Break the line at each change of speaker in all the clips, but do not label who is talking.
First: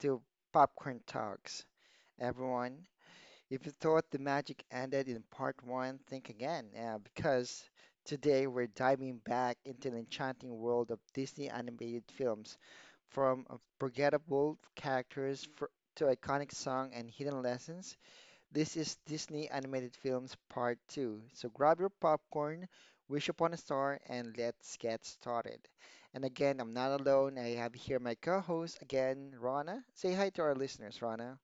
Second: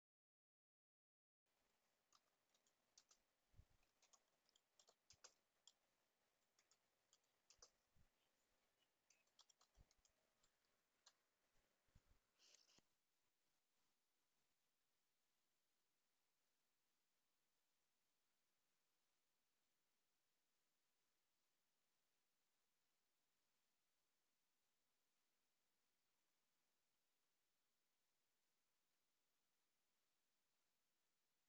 to Popcorn Talks, everyone. If you thought the magic ended in part one, think again, because today we're diving back into the enchanting world of Disney animated films, from forgettable characters fr to iconic song and hidden lessons. This is Disney Animated Films Part 2. So grab your popcorn, wish upon a star, and let's get started. And again, I'm not alone. I have here my co host again, Rana. Say hi to our listeners, Rana.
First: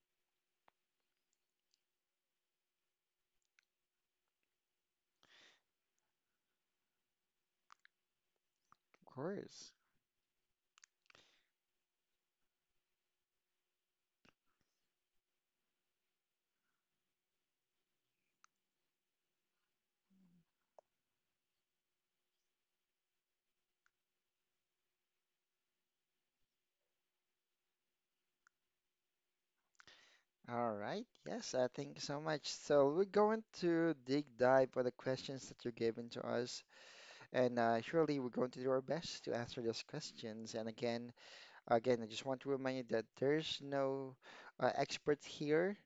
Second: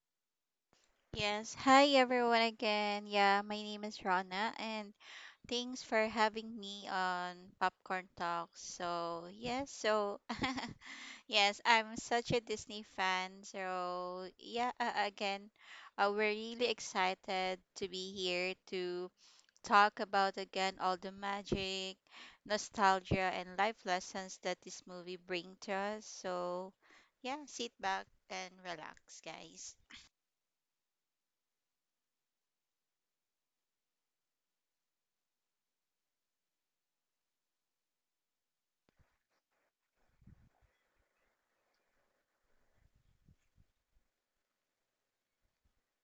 Yes. Hi everyone again. Yeah, my name is Rana and thanks for having me on Popcorn Talks. So,
Of
yes,
course.
so yes, I'm such a Disney fan. So, yeah, again, we're really excited to be here to talk about again all the magic, nostalgia and life lessons that this movie brings to us. So, yeah, sit back and relax, guys.
All right. Yes, thank you so much. So we're going to dig dive for the questions that you're giving to us, and surely we're going to do our best to answer those questions. And again, I just want to remind you that there's no experts here.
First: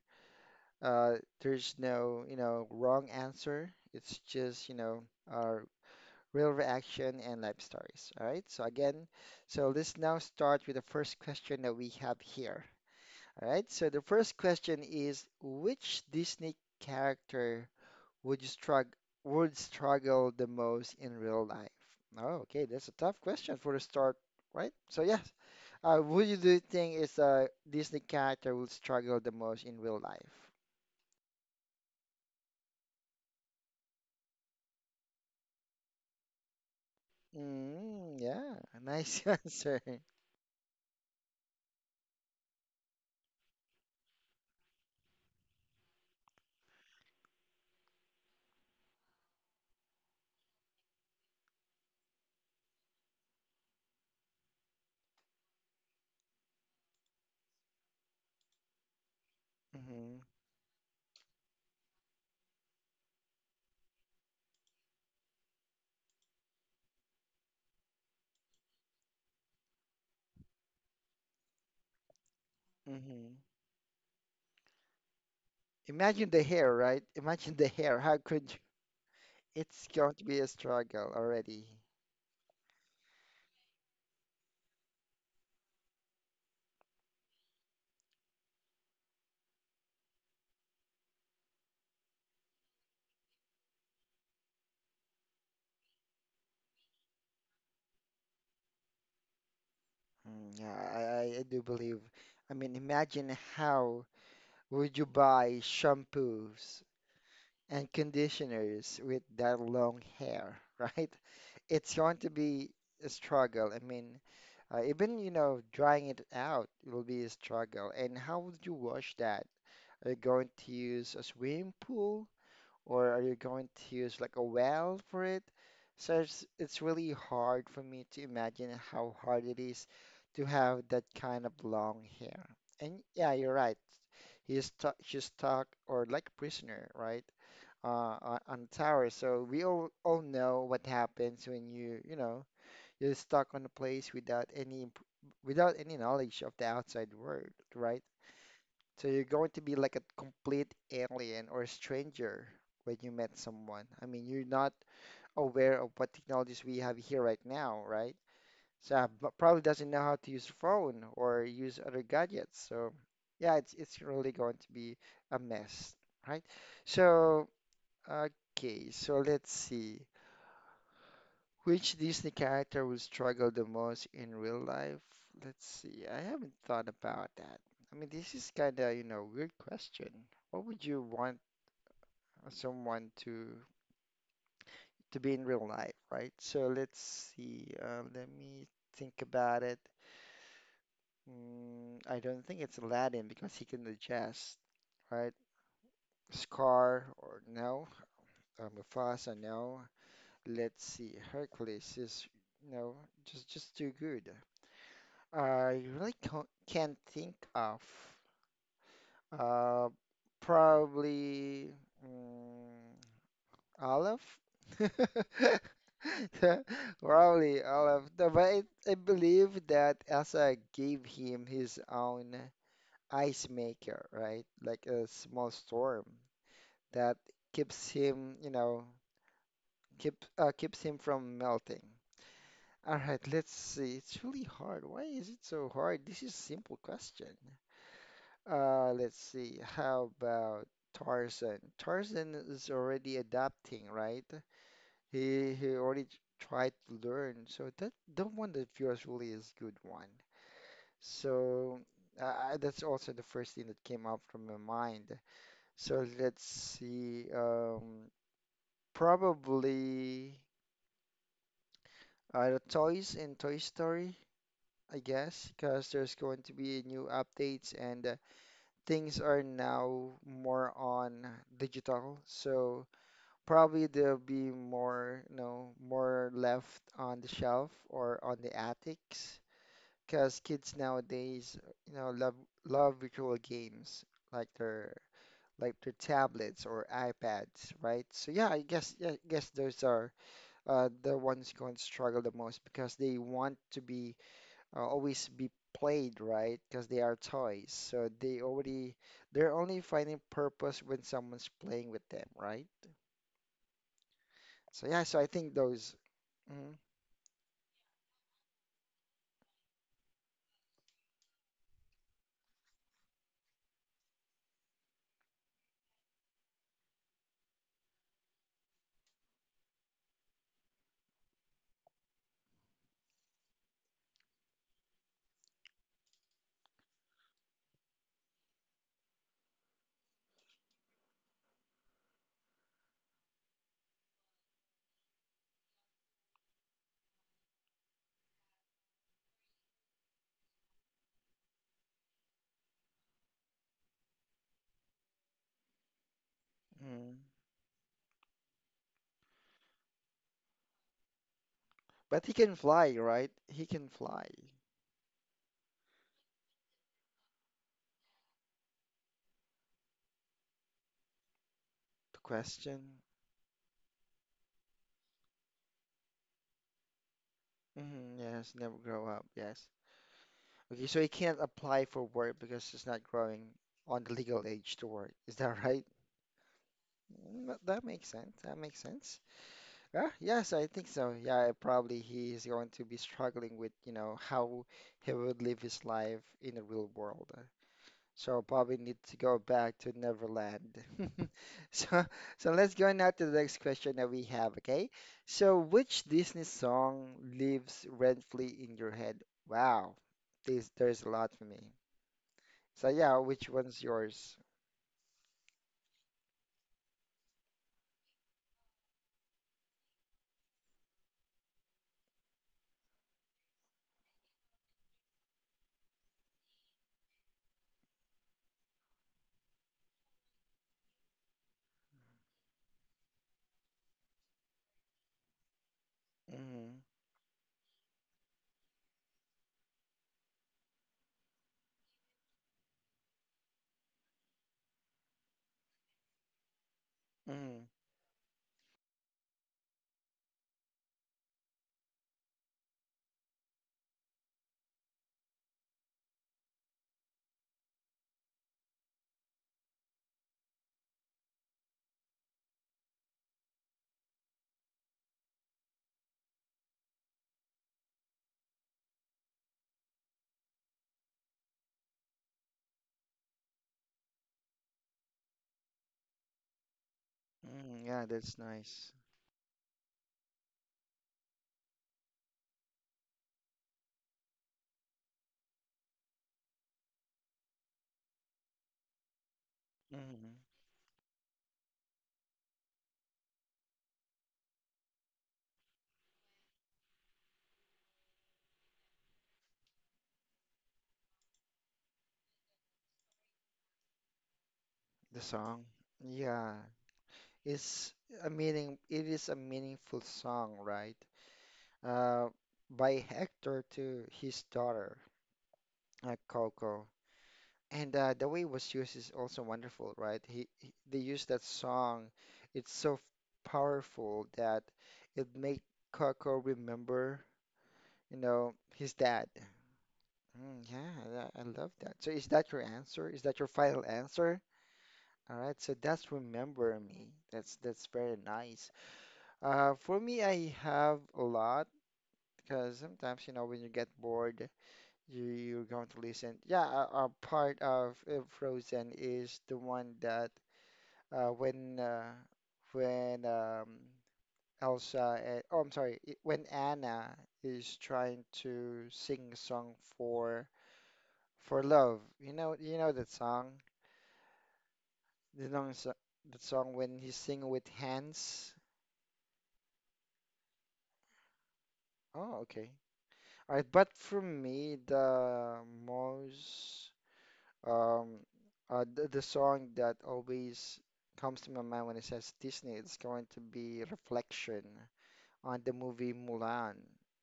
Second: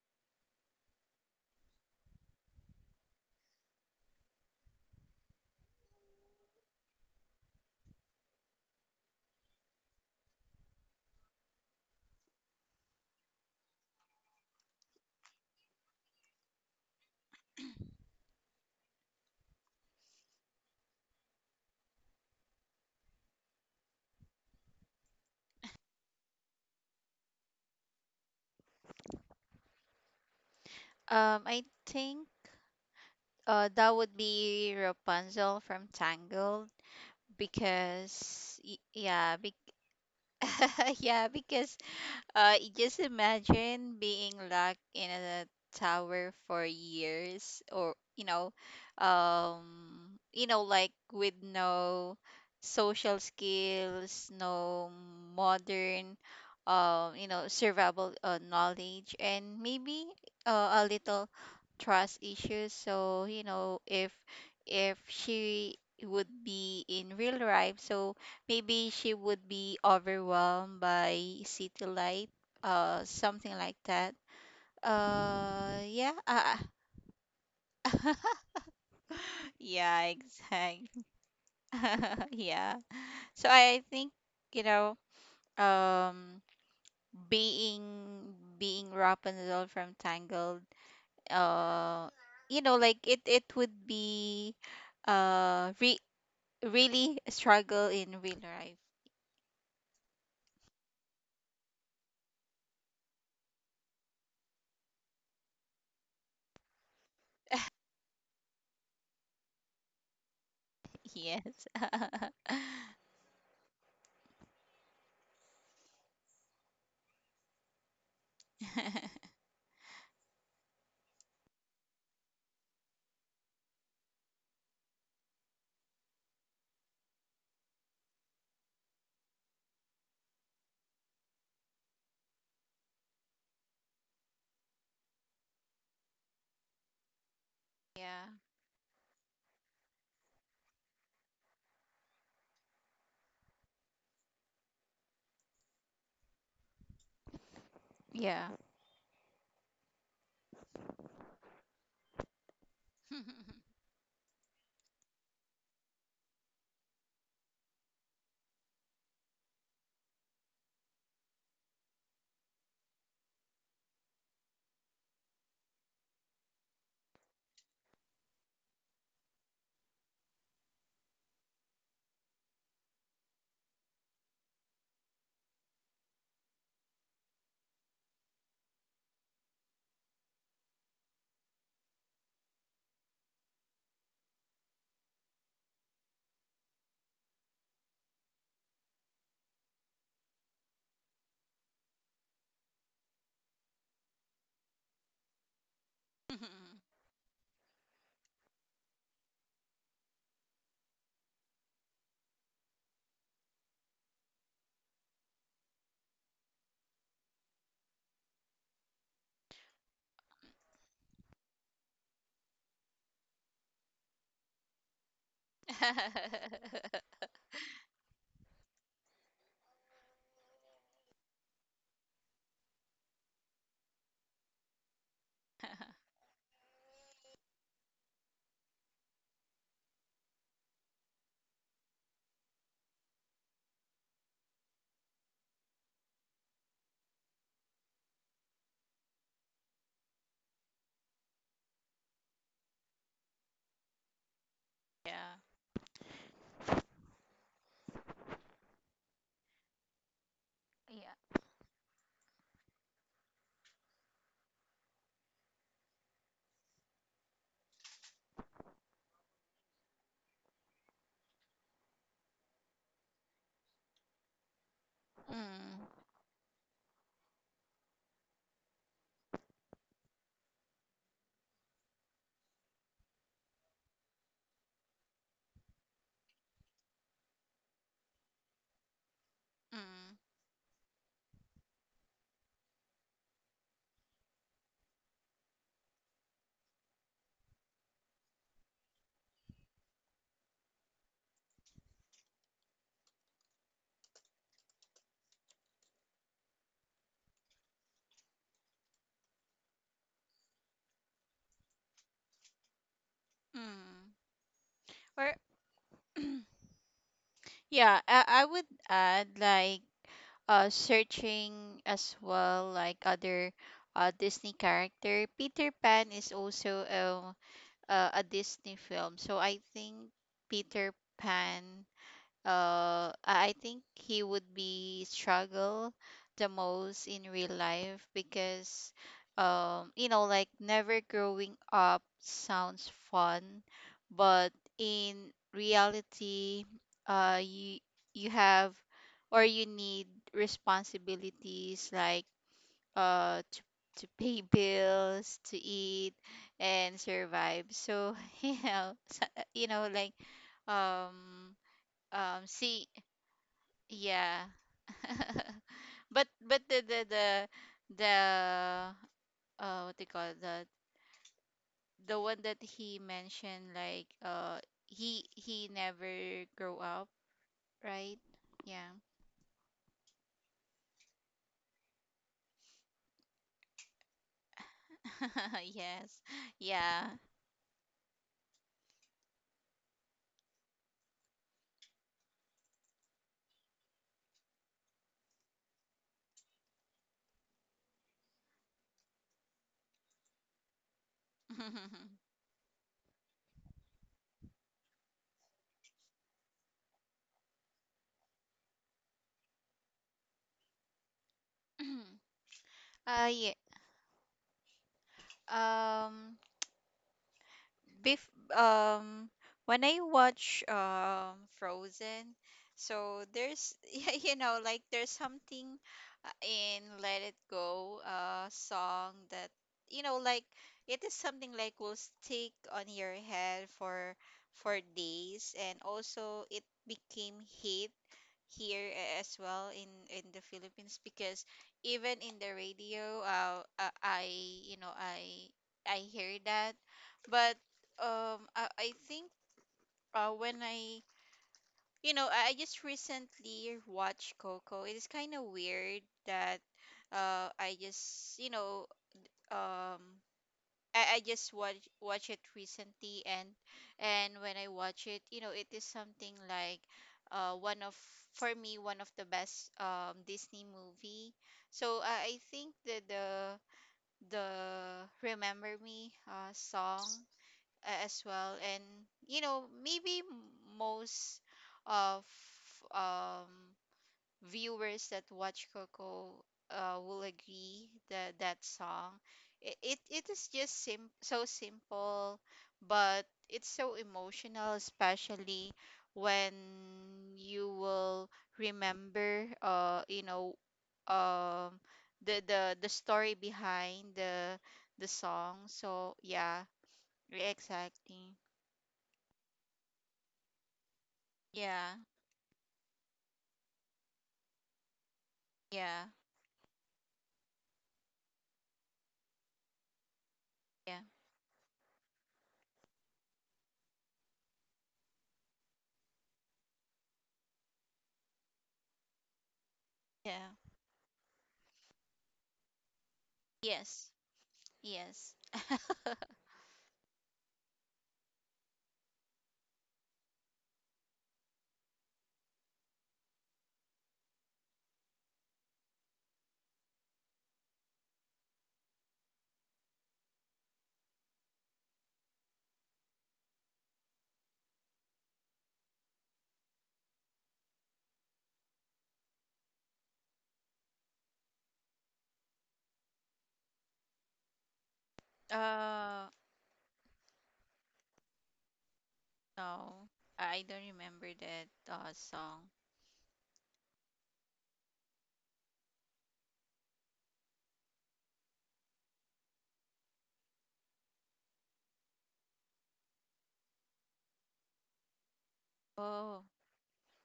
Uh, there's no, you know, wrong answer. It's just, you know, our real reaction and life stories. All right. So again, so let's now start with the first question that we have here. All right. So the first question is, which Disney character would you struggle would struggle the most in real life? Oh, okay. That's a tough question for the start, right? So yes. Who do you think is a Disney character would struggle the most in real life?
I think that would be Rapunzel from Tangled
Mm, yeah,
because
nice answer.
yeah, because just imagine being locked in a tower for years, or like with no social skills, no modern, survival knowledge, and maybe
hmm
a little trust issues. So if she would be in real life, so maybe she would be overwhelmed by city light,
hmm
something like that. Yeah,
Imagine the hair, right? Imagine the hair. How could you? It's
yeah,
going to be a
exactly.
struggle already.
yeah. So I think you know, um, being being Rapunzel from Tangled, uh, like it would be, re really a struggle in real life.
Mm, yeah, I do believe. I mean, imagine how would you buy shampoos and conditioners with that long hair, right?
Yes.
It's going to be a struggle. I mean, even, you know, drying it out will be a struggle. And how would you wash that? Are you going to use a swimming pool or are you going to use like a well for it? So it's really hard for me to imagine how hard it is to have that kind of long hair. And yeah, you're right. He's stuck, she's stuck or like a prisoner, right?
Yeah.
On a tower. So we all know what happens when you know, you're stuck on a place without any without any knowledge of the outside world, right?
Yeah.
So you're going to be like a complete alien or a stranger when you met someone. I mean, you're not aware of what technologies we have here right now, right? So but probably doesn't know how to use phone or use other gadgets. So yeah, it's really going to be a mess, right? So okay, so let's see. Which Disney character will struggle the most in real life? Let's see. I haven't thought about that. I mean, this is kind of, you know, weird question. What would you want someone to be in real life, right? So let's see. Let me think about it. Mm, I don't think it's Aladdin because he can adjust, right?
Mhm.
Scar or no? Mufasa, no. Let's see. Hercules is, you just too good. I really can't think of. Uh, probably mm, Olive. Probably Olive. No, but I believe that Elsa gave him his own ice maker, right? Like a small storm that keeps him, you know, keeps him from melting. All right, let's see. It's really hard. Why is it so hard? This is a simple question. Let's see. How about Tarzan? Tarzan is already adapting, right? He
Yeah.
he already tried to learn, so that the one that yours really is good one.
Yeah.
So uh, that's also the first thing that came up from my mind. So let's see. Probably the toys in Toy Story, I guess, because there's
Mm,
going to be new updates and things are now more on digital, so probably there'll be more, you know, more left on the shelf or on the attics because
mm,
kids nowadays, you know, love virtual games like their like their tablets or iPads, right? So yeah, yeah, I guess those are the ones going to struggle the most because they want to be always be played, right? Because they are toys. So they're only finding purpose when someone's playing with them, right?
mm.
So yeah, so I think
Or
those. mhm,
yeah, I would add like searching as well like other Disney character. Peter Pan is also a Disney film. So I think Peter Pan, I think he would be struggle the most in real life because like never growing up sounds fun but in reality uh you you have or you need responsibilities like uh to to pay bills to eat and
mhm.
survive, so you know so- you know like um
But he can
see
fly, right? He can fly.
yeah. But the what do you call the
The
the one that he
question.
mentioned like he never grow up,
Hmm,
right?
yes, never
Yeah.
grow up. Yes. Okay, so he can't apply for work because he's not growing on the legal age to work. Is that right?
Yes. Yeah.
Mm, that that makes sense. That makes sense. Yeah, yes, I think so. Yeah, probably he is going to be struggling with, you know, how he would live his life in the real world. So probably need to go back to Neverland. So, so let's go now to the next question that we have, okay? So, which Disney song lives rent-free in your head? Wow, this there's a lot for me. So yeah, which
Yeah.
one's yours?
Um Bef um when I watch Frozen, so there's yeah, like there's something in Let It Go song that like it is something like will stick on your head for days, and also it
hmm
became hit here as well in the Philippines because even in the radio, I, you know I I hear that. But
hmm
I think, when I, I just recently watched Coco. It is kind of weird that I just, um I just watch it recently, and when I watch it, it is something like, one of, for me, one of the best Disney movie. So I think the Remember Me song,
Yeah,
as
that's
well, and
nice.
maybe most of um viewers that watch Coco will agree that that song, it
hmm
is just so simple, but it's so emotional, especially when you will remember, um the the story behind the
The
song,
song.
so
Yeah.
yeah.
is a
Exactly.
meaning it is a meaningful song, right?
Yeah,
Uh, by Hector to his daughter,
yeah,
Coco. And the way it was used is also wonderful, right? He they
yeah,
used that song. It's so powerful that it made Coco remember, you know, his dad.
yeah.
Mm, yeah, I love that. So is that your answer? Is that your final
Yes,
answer?
yes.
All right, so that's Remember Me. That's very nice. For me, I have a lot because sometimes, you know, when you get bored, you're going to listen. Yeah, a part of Frozen is the one that uh, when uh, when Elsa, and, oh, I'm sorry, when Anna is trying to sing a song for love. You know that song, the song
Uh.
that song when he sing with hands.
Oh, I don't remember that
Oh,
song.
okay. All right, but for me, most Um, the song that always comes to my mind when it says Disney, it's going to be Reflection on the movie
Oh.
Mulan.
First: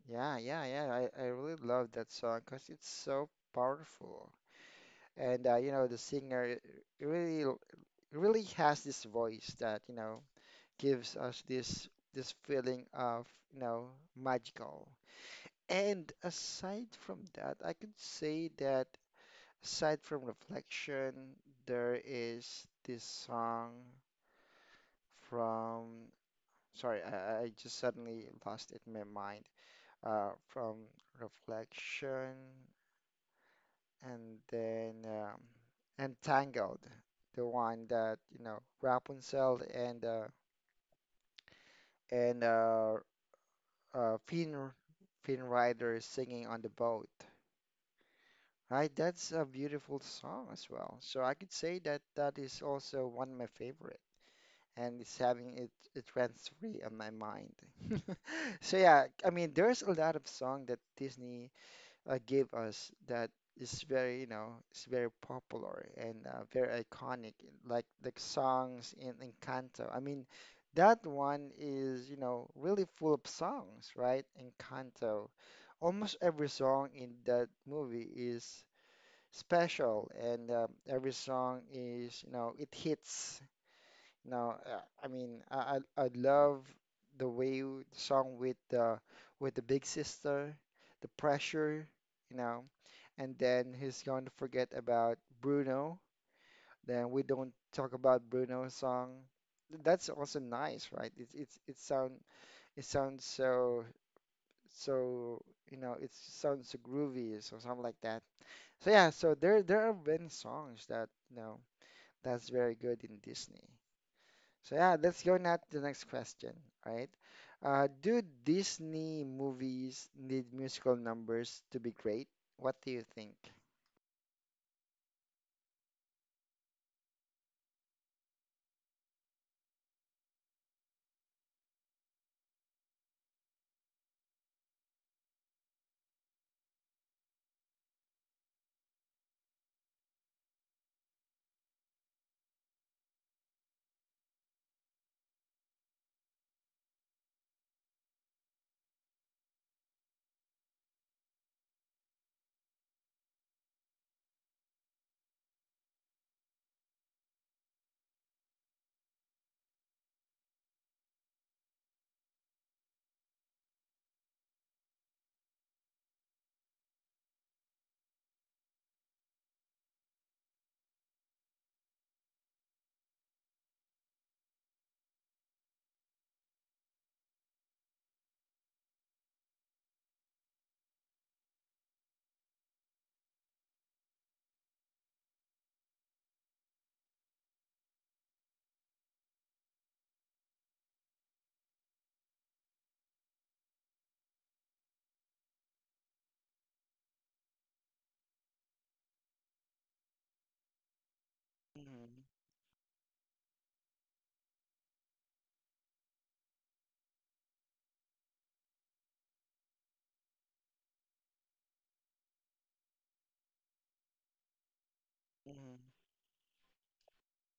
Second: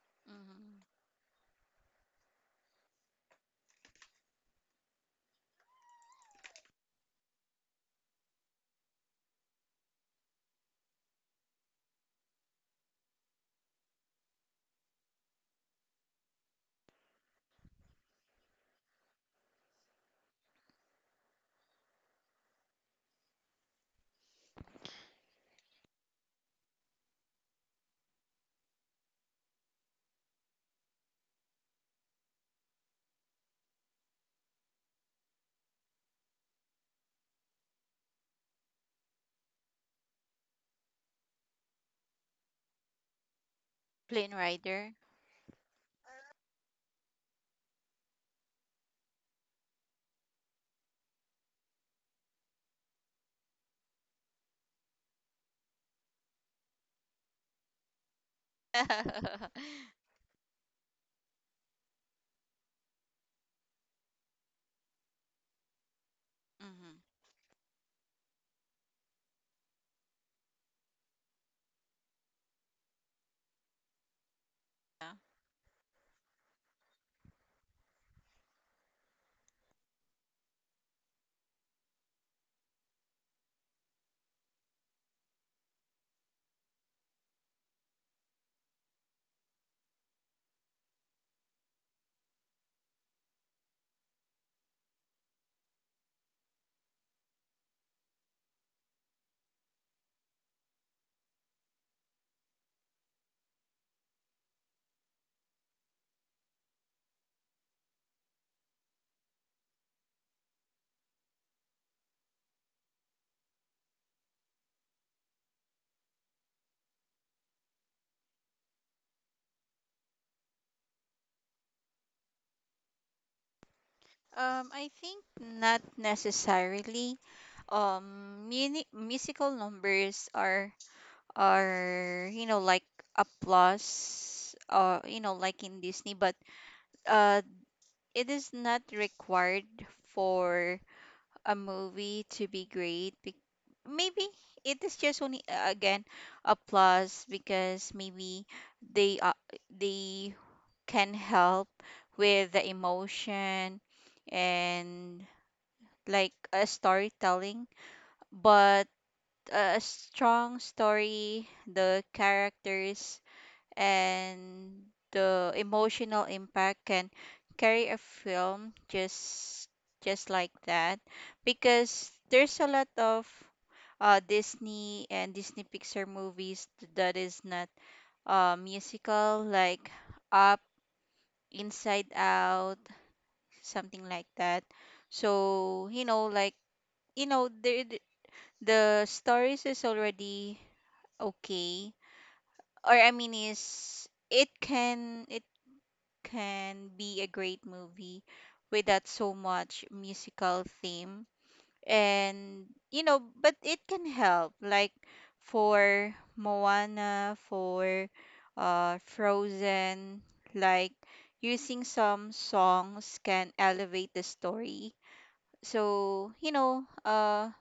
Yeah, yeah,
Mm-hmm.
yeah. I really love that song because it's so powerful. And you know, the singer really really has this voice that, you know, gives us this feeling of, you know, magical. And aside from that, I could say that aside from Reflection, there is this song from, sorry, I just suddenly lost it in my mind. From Reflection and then Entangled, the one that, you know, Rapunzel and
Plane
Finn
Rider.
Rider is singing on the boat. Right, that's a beautiful song as well. So I could say that that is also one of my favorite, and it's having it it runs free on my mind. So yeah, I mean, there's a lot of song that Disney gave us that is very, you know, is very popular and very
Mm-hmm.
iconic, like the songs in Encanto. I mean, that one is, you know, really full of songs, right?
Yeah.
Encanto. Almost every song in that movie is special, and every song is, you know, it hits. Now, I mean, I love the song with the big sister, the pressure, you know, and then he's going to forget about Bruno. Then we don't talk about Bruno's song. That's also nice, right? It sounds so so you know it sounds so groovy so something like that. So yeah, so there have been songs that you know that's very good in Disney. So yeah, let's go now to the next question, right? Do Disney movies need musical numbers to be great? What do you think?
I think not necessarily. Musical numbers are like applause. Like in Disney, but uh, it is not required for a movie to be great. Maybe it is just only again a plus because maybe they, they can help with the emotion and like a storytelling, but a strong story, the characters and the emotional impact can carry a film just like that, because there's a lot of Disney and Disney Pixar movies that is not musical, like Up, Inside Out, something like that. So, you know, the the the stories is already okay. Or I mean, is it can be a great movie without so much musical theme.
Mm-hmm.
And, but it can help, like for Moana, for Frozen, like using some songs can elevate the story.
hmm
So,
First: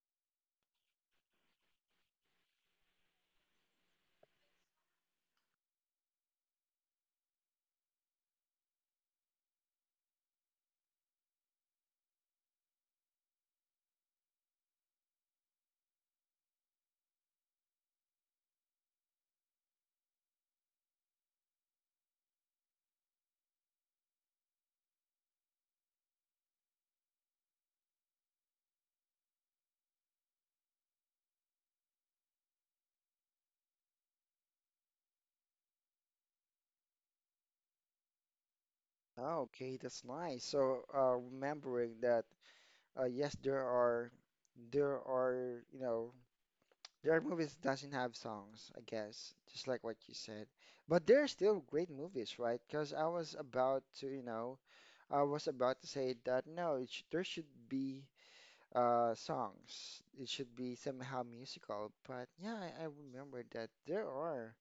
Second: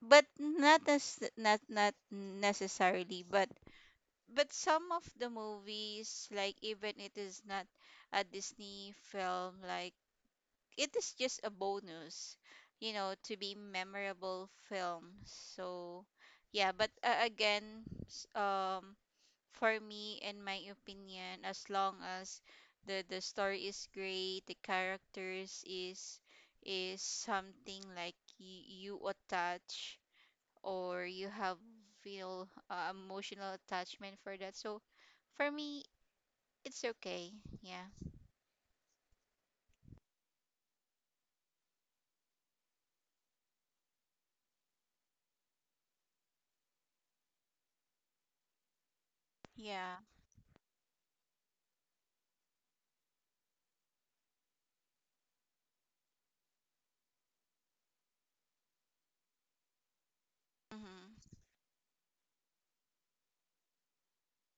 but not not necessarily, but some of the movies, like even it is not a Disney film, like it is just a bonus, to be memorable film. So, yeah, but again, for me, in my opinion, as long as the story is great, the characters is something like you, attach or you have feel emotional attachment for that. So for me, it's okay. Yeah.
Oh, okay, that's nice. So remembering that, yes, there are, you know, there are movies that doesn't have songs, I guess, just like what
Yeah.
you said. But they're still great movies, right? Because I was about to, you know, I was about to say that no, it sh there should be songs. It should be somehow
Mm-hmm.
musical, but yeah, I remember that there are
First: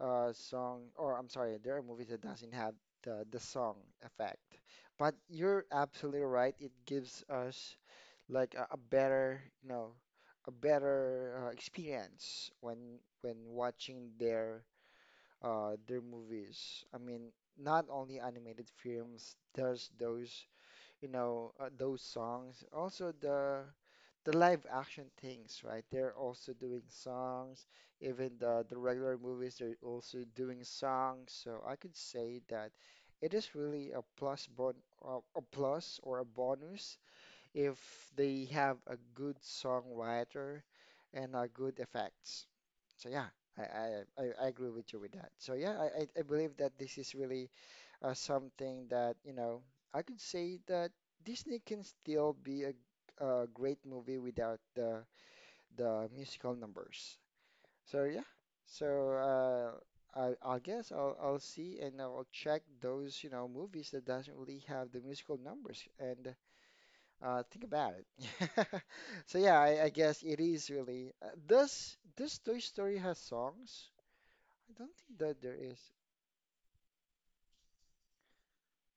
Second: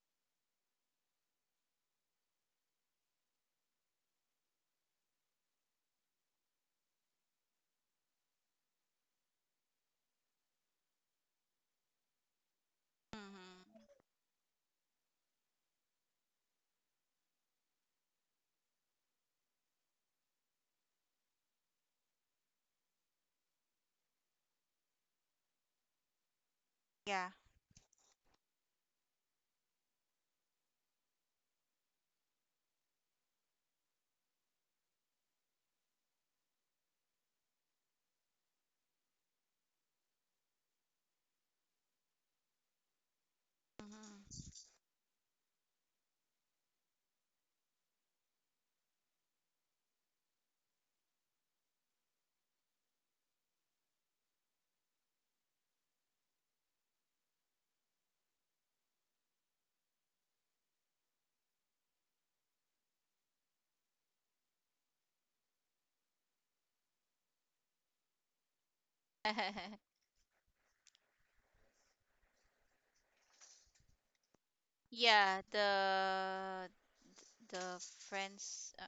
song, or I'm sorry, there are movies that doesn't have the song effect. But you're absolutely right. It gives us like a better, you know, a better experience when
Mm-hmm.
watching their movies. I mean, not only animated films, there's those, you know, those songs, also the live action things, right? They're also doing
Yeah.
songs. Even the regular movies, they're also doing songs. So I could say that it is really a plus or a bonus if they have a good songwriter and a good effects. So yeah, I
Mm-hmm.
agree with you with that. So yeah, I believe that this is really something that I could say that Disney can still be a great movie without the musical numbers. So yeah, so I guess I'll see and I'll check those movies that doesn't really have the musical numbers and think about it. So yeah, I guess it is really. Does Toy Story has songs? I don't think that
Yeah,
there is.
the the friends.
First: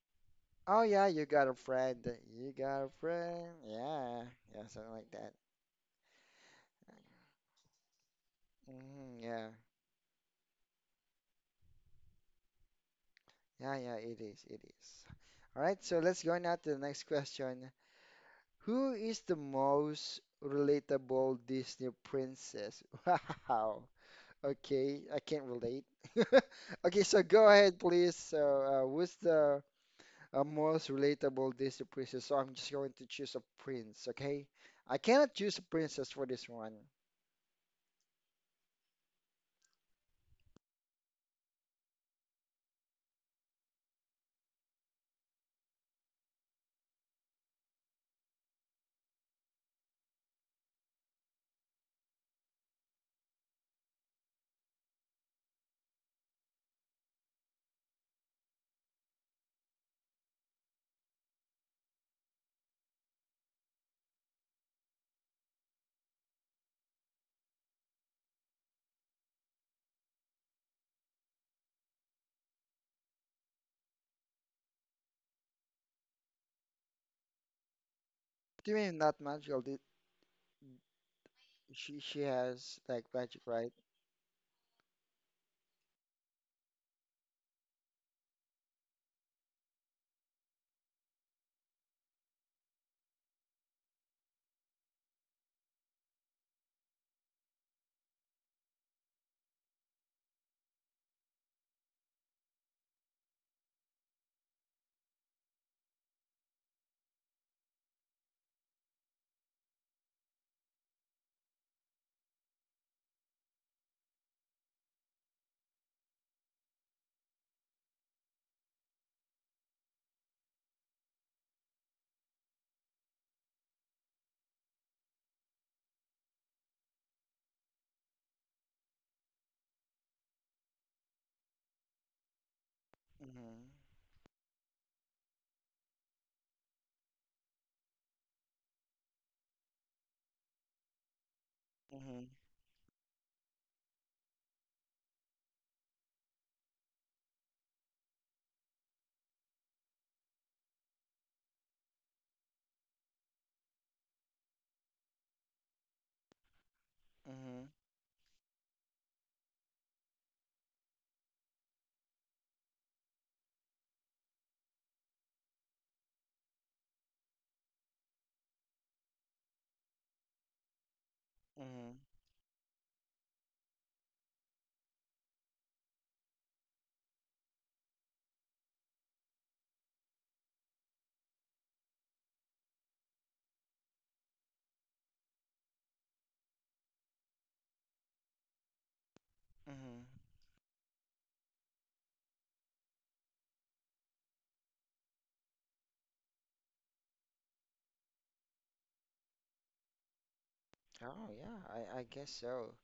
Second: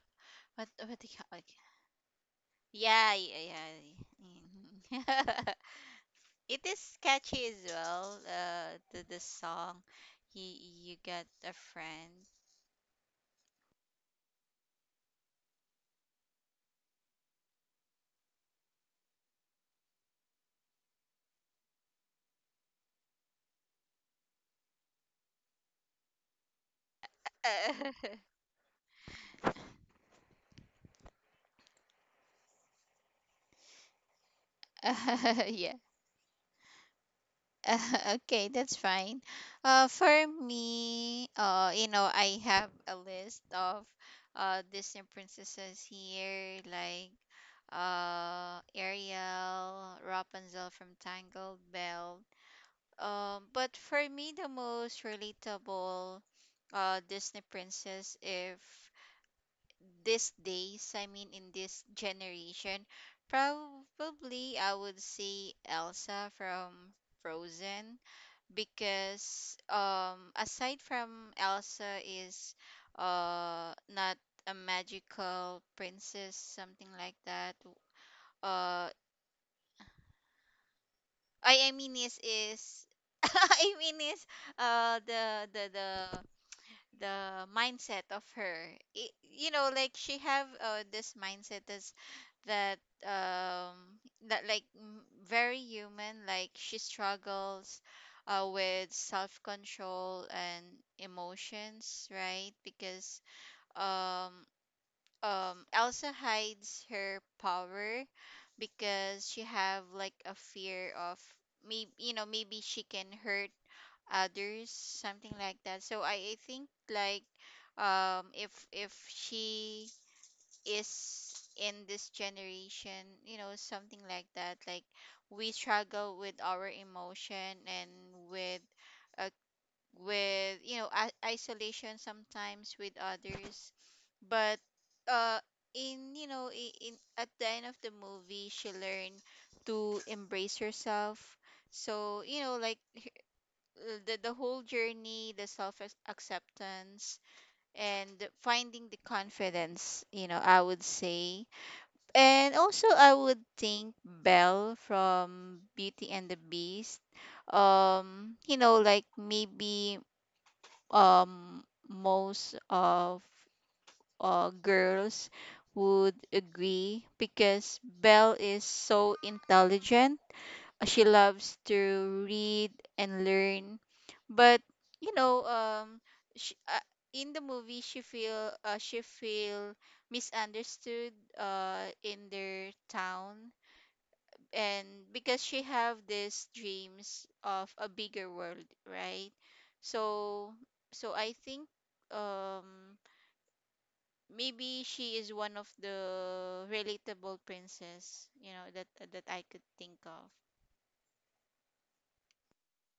what
Oh
what
yeah,
do you
you
call it?
got a friend. You got a
Yeah,
friend.
yeah,
Yeah, yeah, something
yeah. Mhm.
like that.
It is catchy as well. The
Yeah,
song, you you got a friend.
yeah, yeah. It is. It is. All right. So let's go now to the next question. Who is the most relatable Disney princess? Wow. Okay, I can't relate. Okay, so go ahead, please. So, who's the most relatable Disney princess? So I'm just going to choose a prince. Okay, I cannot choose a
yeah.
princess for this one.
Okay, that's fine. For me, I have a list of Disney princesses here, like Ariel, Rapunzel from Tangled, Belle. But for me, the most relatable Disney princess, if these days, I mean, in this generation, probably I would say Elsa from Frozen because, aside from, Elsa is not a magical princess, something like that.
Do you
Uh
mean not magical?
I mean
She she
is
has like magic,
I
right?
mean, is uh the the the the mindset of her. I, like she have this mindset is that, um that like very human. Like she struggles with self-control and emotions, right? Because um Elsa hides her power because she have like a fear of, maybe maybe she can hurt others, something like that. So I think like, if she is in this generation, something like that, like we struggle with our emotion and with uh, with, isolation sometimes with others.
Mm-hmm.
But uh in you know I- in at the end of the movie, she learned to embrace herself. So,
Mm-hmm.
the whole journey, the self acceptance, and finding the confidence, I would say. And also, I would think Belle from Beauty and the Beast.
Mm-hmm.
Like maybe, um, most of girls would agree because Belle is so intelligent. She loves
Mm-hmm.
to read and learn, but you know um she, in the movie, she feel misunderstood in their town, and because she have these dreams of a bigger world, right?
Mm-hmm.
So I think, um maybe she is one of the relatable princess, that I could think of,
Oh yeah, I guess so.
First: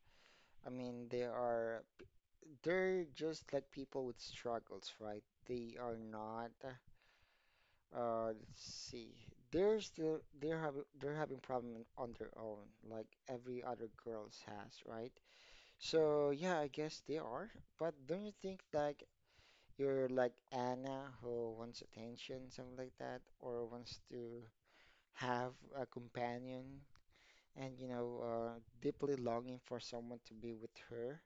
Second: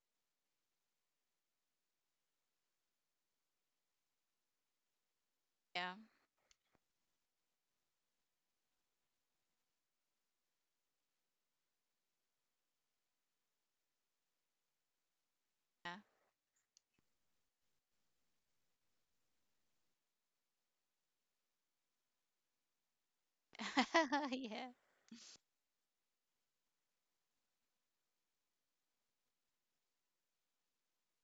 I mean, they're just like people with struggles, right? They
yeah.
are not. Let's see. They're having problem on their own, like every other girls has, right?
Yeah.
So yeah, I guess they are. But don't you think like you're like Anna who wants attention, something like that, or wants to
Yeah.
have a companion and deeply longing for someone to be with her.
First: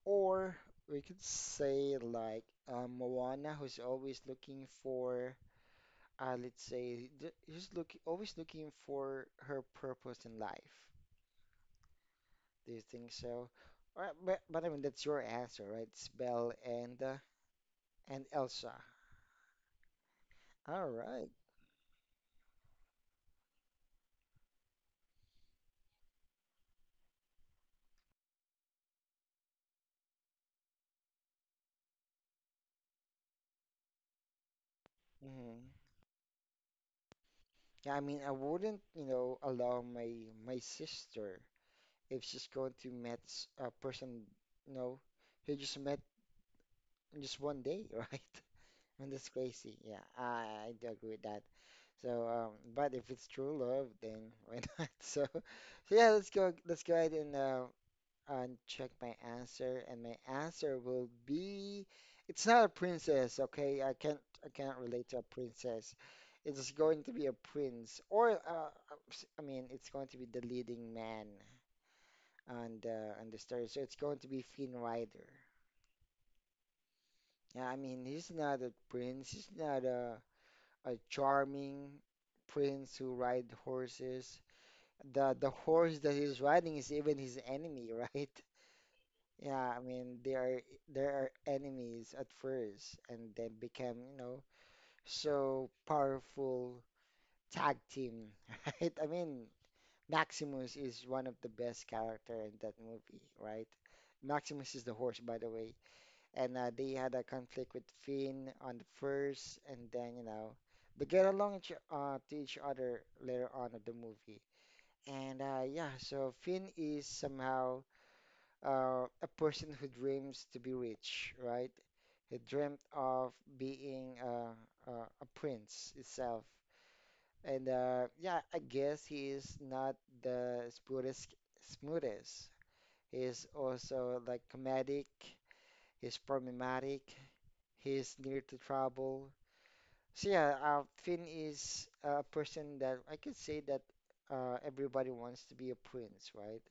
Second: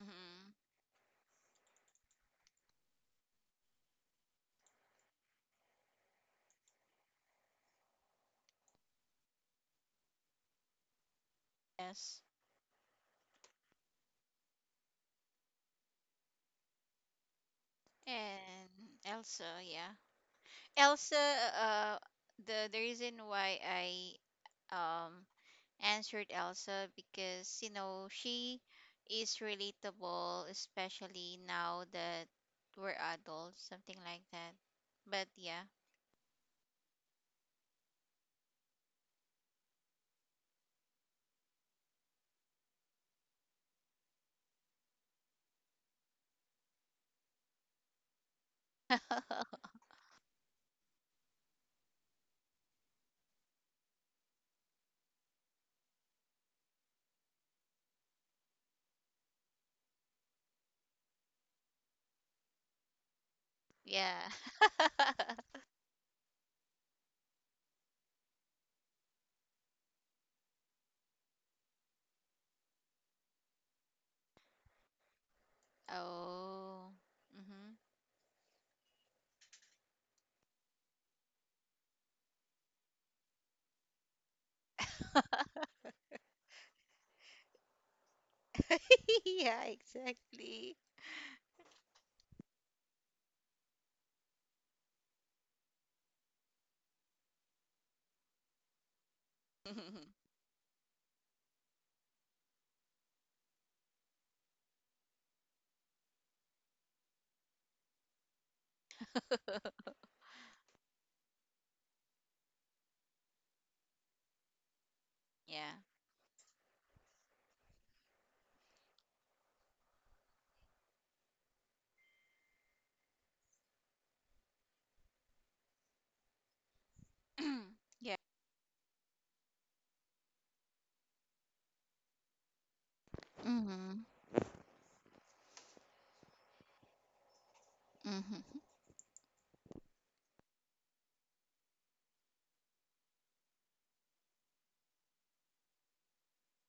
Hmm.
Or we could say like Moana who's always looking for, let's say, always looking for her purpose in life.
Yes.
Do you think so? All right, but I mean, that's your answer, right? It's Belle and
And
Elsa.
Elsa, yeah.
All
Elsa,
right.
uh, the reason why I, um answered Elsa because she is relatable, especially now that we're adults, something like that. But yeah,
Mm-hmm. Yeah, I mean, I wouldn't allow my sister if she's going to meet a person, you know, who just met in just one day, right? And that's crazy. Yeah, I do agree with that. So, but if it's true love, then why not? So, yeah, let's go. Let's go ahead and check my answer, and my answer will be it's not a princess, okay? I can't
yeah.
I can't relate to a princess. It's going to be a prince, or I mean, it's going to be the leading man on the story. So it's going to be Finn Rider.
Oh.
Yeah, I
Mhm.
mean, he's not a prince. He's not a charming prince who ride horses. The horse that he's riding is even his enemy, right?
Yeah,
Yeah, I mean they are
exactly.
there are enemies at first and then became so powerful tag team, right? I mean, Maximus is one of the best character in that movie, right? Maximus is the horse, by the way, and they had a conflict with Finn on the first, and then they get along to each other later on of the movie, and
Yeah.
yeah, so Finn is somehow a person who dreams to be rich, right? He dreamt of being a prince itself. And
Yeah.
yeah, I guess he is not the smoothest, smoothest. He is
Mhm.
also like comedic, he's problematic, he's near to
Mhm.
trouble. So yeah, Finn is a person that I could say that everybody wants to be a prince, right?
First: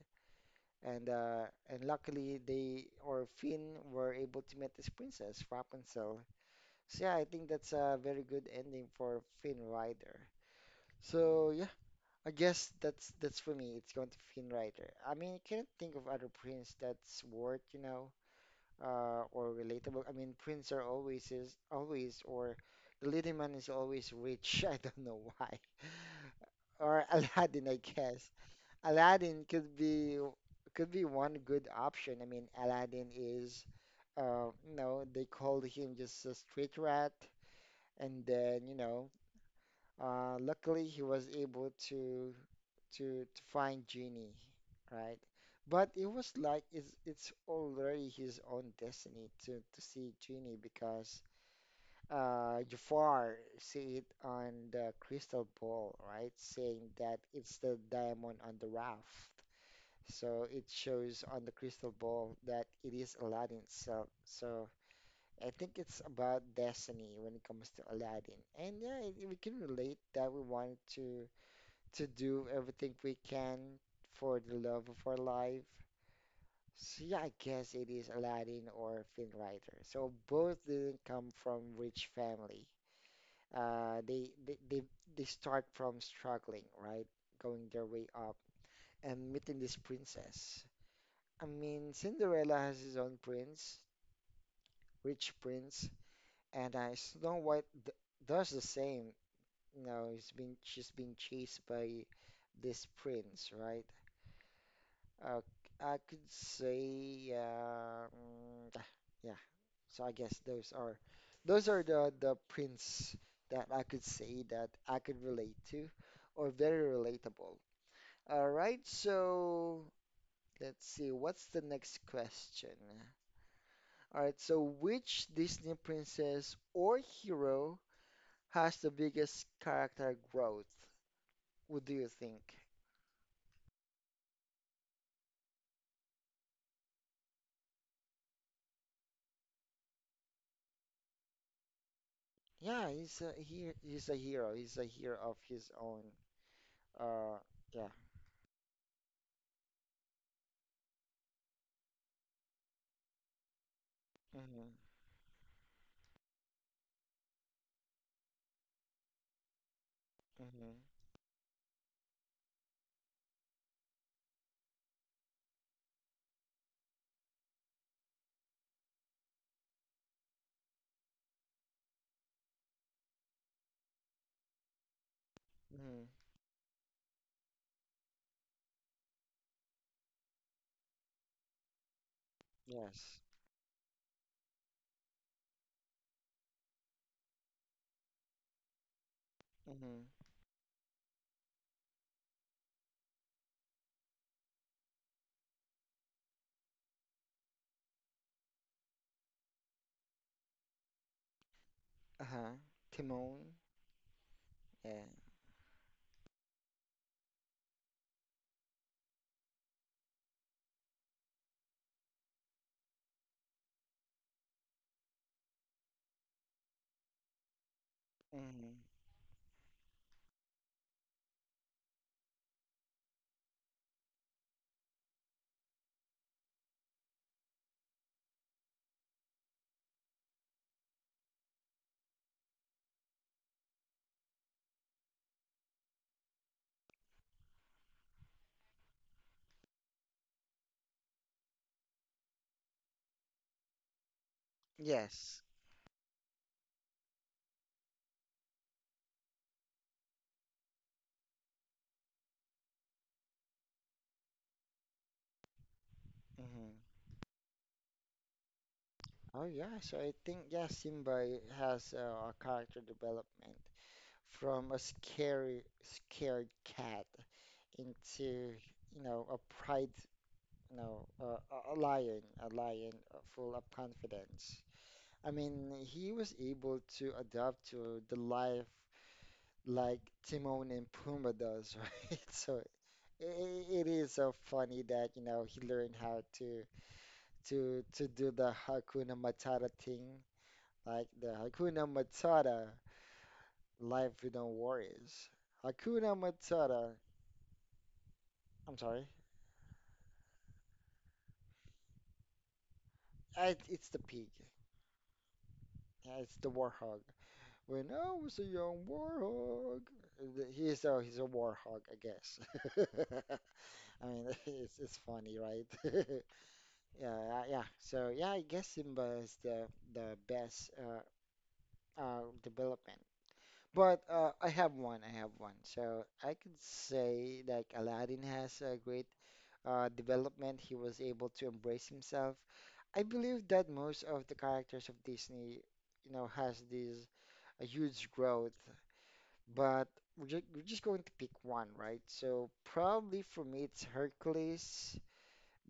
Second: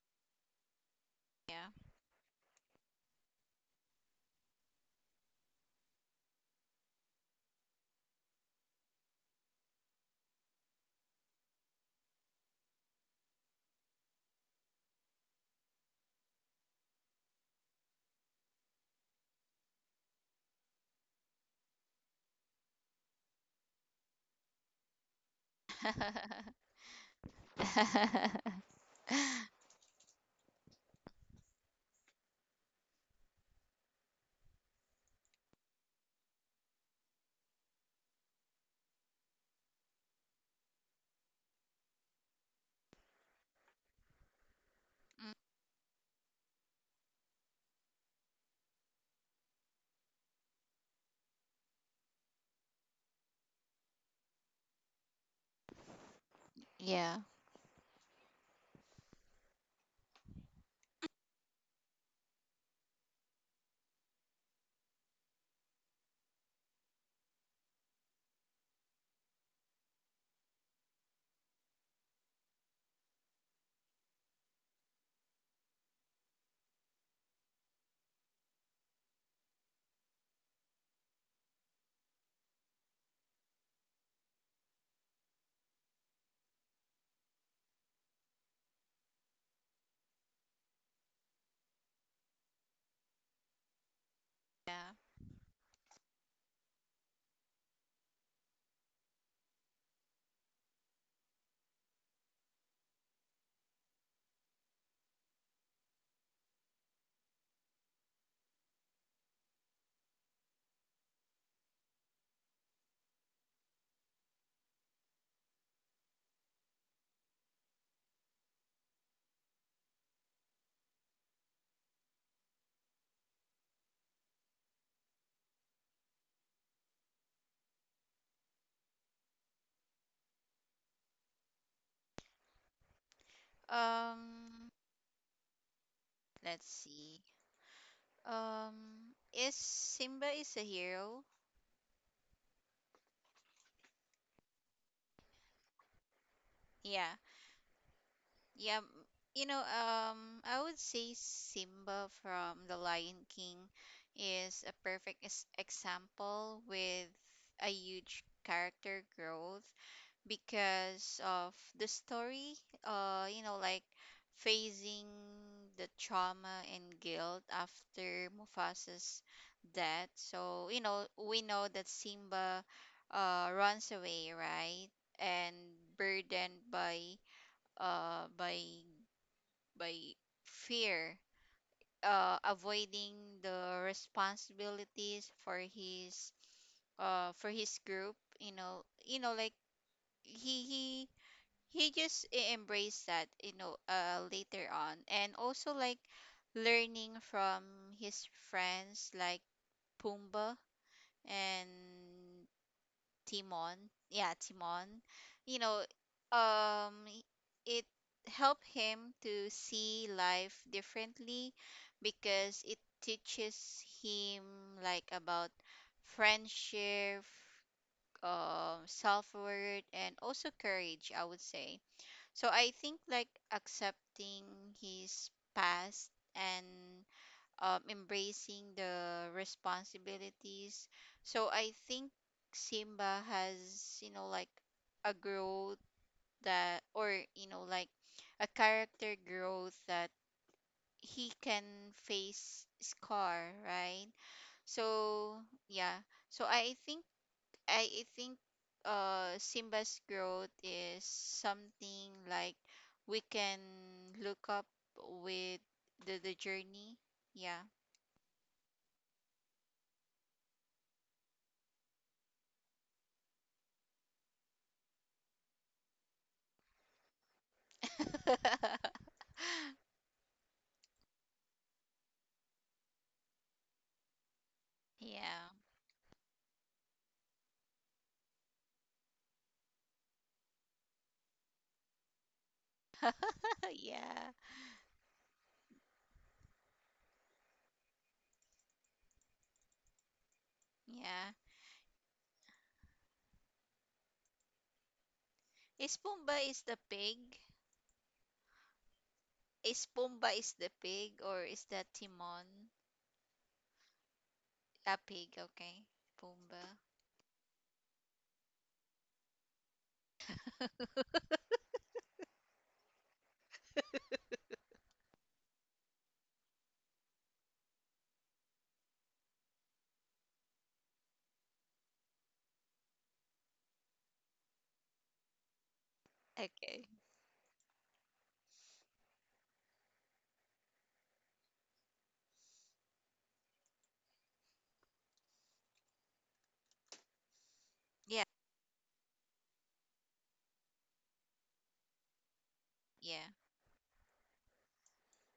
And uh,
Yeah.
and luckily they or Finn were able to meet this princess, Rapunzel. So yeah, I think that's a very good ending for Finn Rider. So yeah, I guess that's for me. It's going to Finn Rider. I mean, I can't think of other prince that's worth, or relatable. I mean, prince are always is always or the leading man is always rich. I don't know why. Or Aladdin, I guess. Aladdin could be one good option. I mean, Aladdin is they called him just a street rat, and then luckily he was able to find Genie, right?
Mm.
But it was like it's already his own destiny to see Genie because Jafar see it on the crystal ball, right? Saying
Yeah.
that it's the diamond on the raft. So it shows on the crystal ball that it is Aladdin itself. So I think it's about destiny when it comes to Aladdin. And yeah, we can relate that we wanted to do everything we can for the love of our life. So yeah, I guess it is Aladdin or Finn Rider. So both didn't come from rich family. Uh, they, they they they start from struggling, right? Going their way up and meeting this princess. I mean, Cinderella has his own prince,
Yeah.
rich prince, and Snow White d does the same. You know, he's been she's been chased by this prince, right? Uh, I could say, yeah. So I guess those are the prince that I could say that I could relate to, or very relatable. All right, so let's see. What's the next question? All right, so which Disney princess or hero has the biggest character growth? What do you think?
Um, let's see. Is Simba is a hero?
Yeah, he's a hero. He's a hero of his own.
Yeah.
Uh, yeah.
Yeah. I would say Simba from The Lion King is a
Mhm.
perfect example with a huge character growth
Mhm.
because of the story, like facing the trauma and guilt after Mufasa's death. So, we know that Simba runs away, right? And
Mhm.
burdened by, uh by by fear, avoiding
Yes.
the responsibilities for his, for his group. Like
Mhm.
he he he just embraced that, later on, and also like learning from his friends, like Pumbaa and
Uh-huh. Timon.
Timon. Yeah, Timon.
Yeah.
you know um it helped him to see life differently because it teaches him like about friendship,
Mhm.
self-worth, and also courage, I would say. So I think like accepting his past and, embracing the responsibilities. So I think Simba has, like a growth that, or, like a character growth, that he can face Scar, right?
Yes.
So, yeah. So I think Simba's growth is something like we can look up with the
Mhm.
journey. Yeah.
Oh yeah. So I think yeah, Simba has a character development from a scary, scared cat into a pride a lion full of confidence. I
Yeah.
mean he was able to adapt to the life like Timon and Pumbaa does, right? So it is so
Yeah.
funny that he learned how to do the hakuna matata thing, like the
Yeah.
hakuna matata, life without worries, hakuna
Is Pumbaa is
matata.
the pig?
I'm sorry.
Is Pumbaa is the pig or is that Timon?
It's the pig.
A pig, okay.
Yeah, it's the
Pumbaa.
warthog. When I was a young warhog, He's a warhog, I guess. I mean, it's funny, right? Yeah, yeah. So yeah, I guess Simba is the best development. But I have one. I have one. So I could
Okay.
say like Aladdin has a great development. He was able to embrace himself. I believe that most of the characters of Disney has this a huge growth.
Yeah.
But we're just going to pick one, right? So probably for me
Yeah.
it's Hercules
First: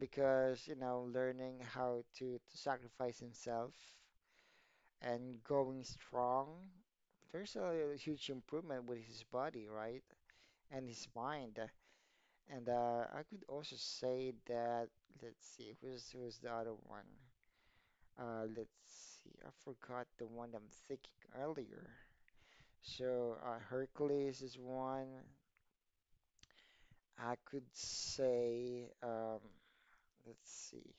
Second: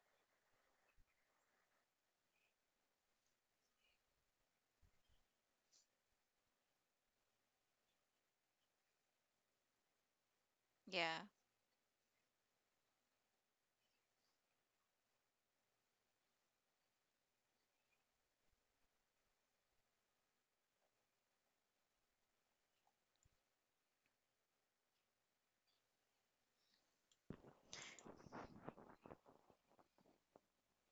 because learning how to sacrifice himself and going strong. There's a huge improvement with his body, right? And his
Yeah.
mind. And I could also say that, let's see, who's the other one? Let's see, I forgot the one I'm thinking earlier. So Hercules is one. I could say, let's see.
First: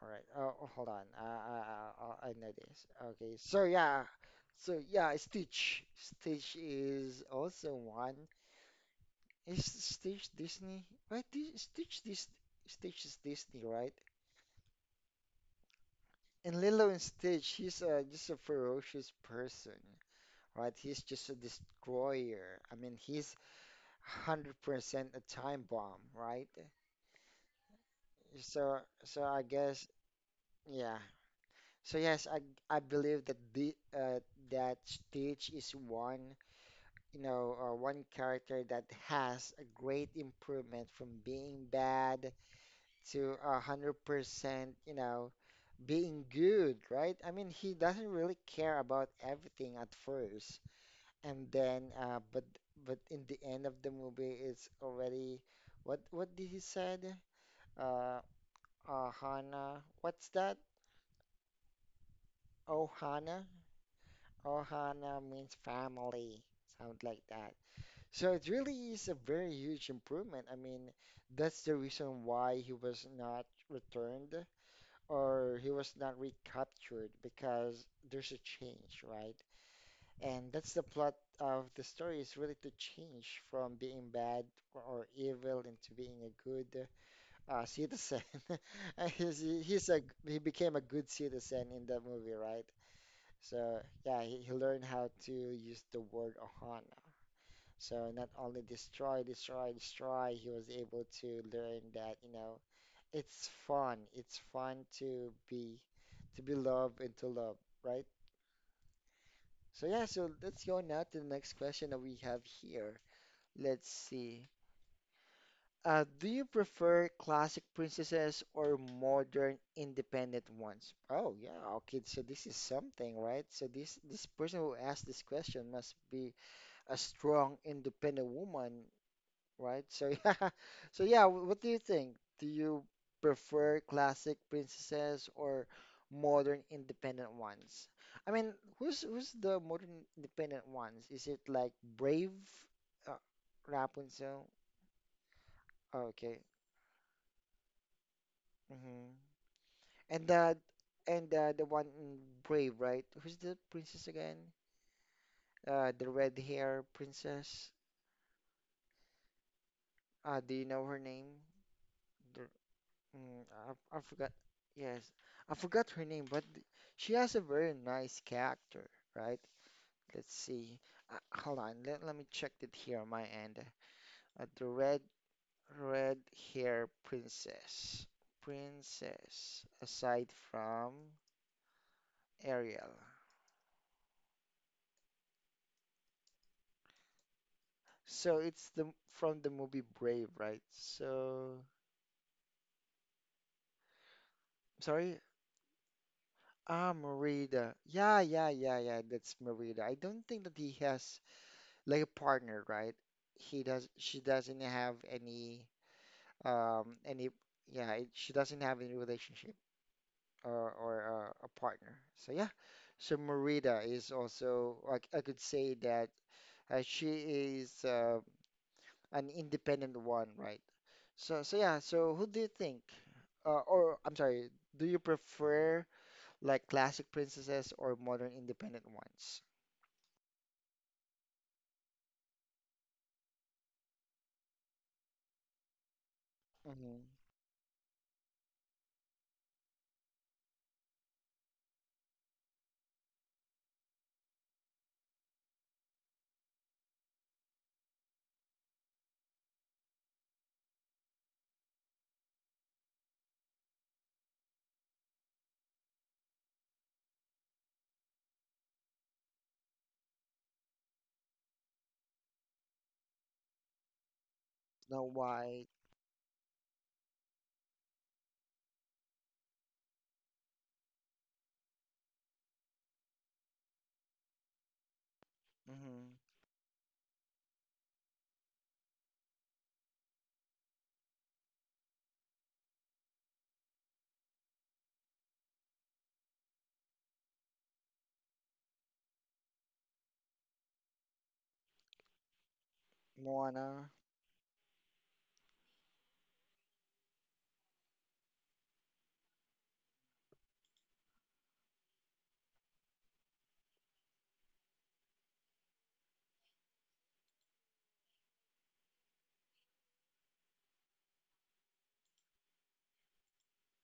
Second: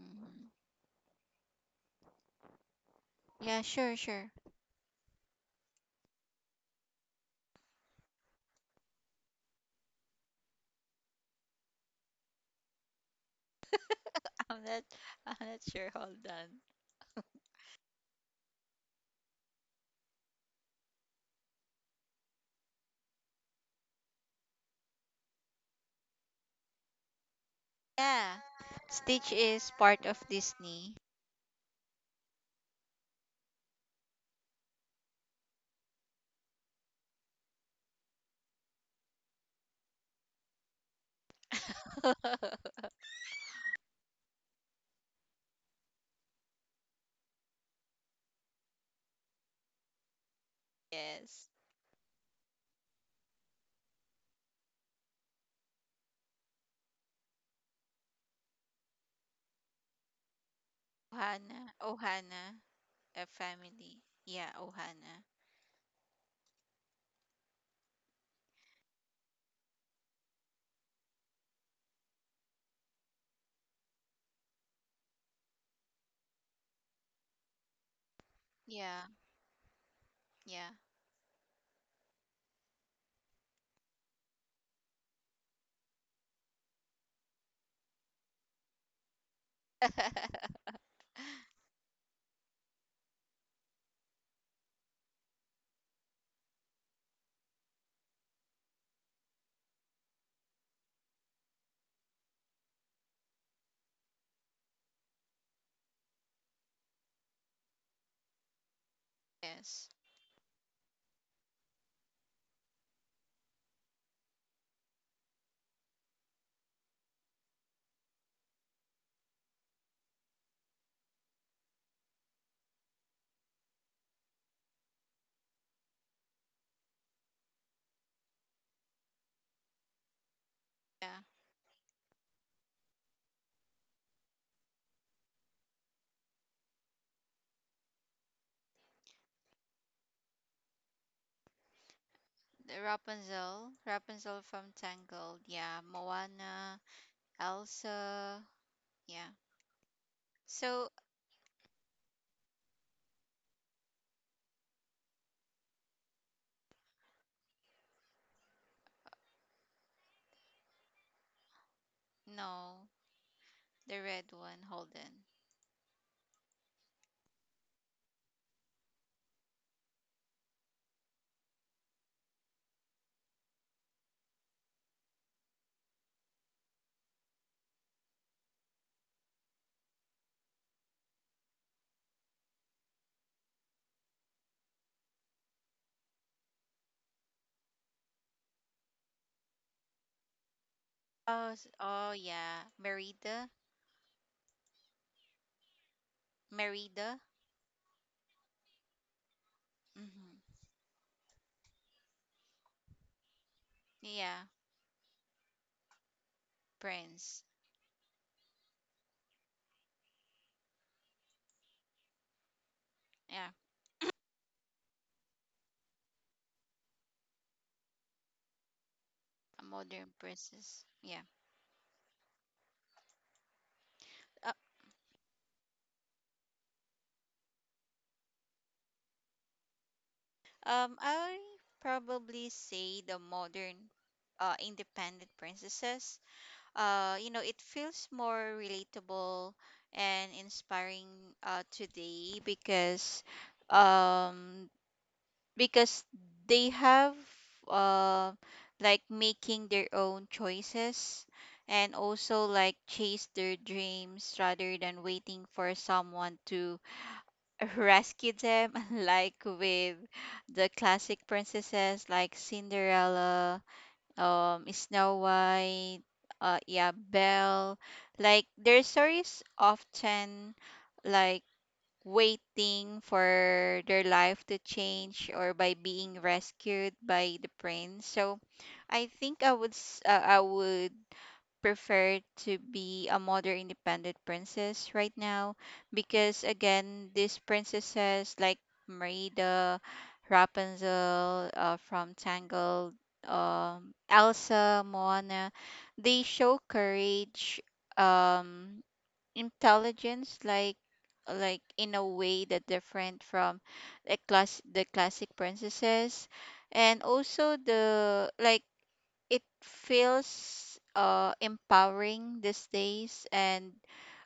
All right. Oh, hold on. I know this. Okay.
Yeah,
So
sure,
yeah.
sure.
So yeah, Stitch. Stitch is also one. Is Stitch Disney? Right? Stitch is Disney, right?
I'm not I'm not sure. Hold on.
And Lilo and Stitch, he's just a ferocious person, right? He's just a destroyer. I mean, he's 100% a time bomb, right?
Yeah.
So so
Stitch
I
is
guess
part of
yeah.
Disney.
So yes, I believe that the that Stitch is one, one character that has a great improvement from being bad to 100% being good, right? I mean, he doesn't really care about everything at first,
yes.
and then but in the end of the movie, it's already what did he said? Uh, Hana, what's that?
Ohana. Ohana.
Oh,
A
Hana.
family. Yeah, Ohana.
Ohana means family, sound like that. So it really is a very huge improvement. I mean, that's the reason why he was not returned or he was not recaptured because there's a
Yeah,
change, right?
yeah.
And that's the plot of the story is really to change from being bad or evil into being a good citizen. He's, he's a he became a good citizen in that movie, right? So yeah, he learned how to use the word ohana. So not only destroy, destroy, destroy, he was able to learn that it's fun. It's fun to be loved and to love, right?
yes.
So yeah, so let's go now to the next question that we have here. Let's see. Do you prefer classic princesses or modern independent ones? Oh yeah, okay. So this is something, right? So this person who asked this question must be a strong, independent woman, right? So yeah,
Yeah.
so yeah. What do you think? Do you prefer classic princesses or modern independent ones? I mean, who's the modern independent ones? Is it like Brave,
The
uh,
Rapunzel. Rapunzel from
Rapunzel?
Tangled. Yeah.
Oh, okay.
Moana. Elsa. Yeah.
hmm And
So,
the and the one in Brave, right? Who's the princess again? The red hair princess. Do you know her name?
no. The red
I
one.
forgot.
Holden.
Yes, I forgot her name, but she has a very nice character, right? Let's see. Hold on. Let me check it here on my end. The red hair princess. Princess, aside from Ariel. So it's the from the movie Brave, right?
Oh,
So
oh yeah. Merida.
sorry.
Merida.
Ah, Merida. Yeah, yeah, yeah, yeah. That's Merida. I
Mm-hmm.
don't think that he has like a partner, right? He does
Yeah.
she doesn't have
Prince.
any yeah, she doesn't have any relationship or a partner. So yeah.
Yeah,
So Merida is also like I could say that she is
a
an
modern
independent one,
princess.
right?
Yeah.
So yeah, so who do you think or I'm
Uh,
sorry, do you prefer like classic princesses or modern independent ones?
I probably say the modern independent princesses.
Mm-hmm.
It feels more relatable and inspiring today um because they have, uh like making their own choices and also like chase their dreams rather than waiting for someone to rescue them like with the classic princesses like Cinderella, Snow
Snow
White,
White.
yeah, Belle. Like their stories often like waiting for their life to change or by being
Mm-hmm.
rescued by the prince. So I think I would prefer to be a modern independent princess right now because, again, these princesses like Merida, Rapunzel from Tangled,
Moana.
Elsa, Moana, they show courage, um, intelligence, like in a way that different from the classic princesses, and also the like it feels empowering these days, and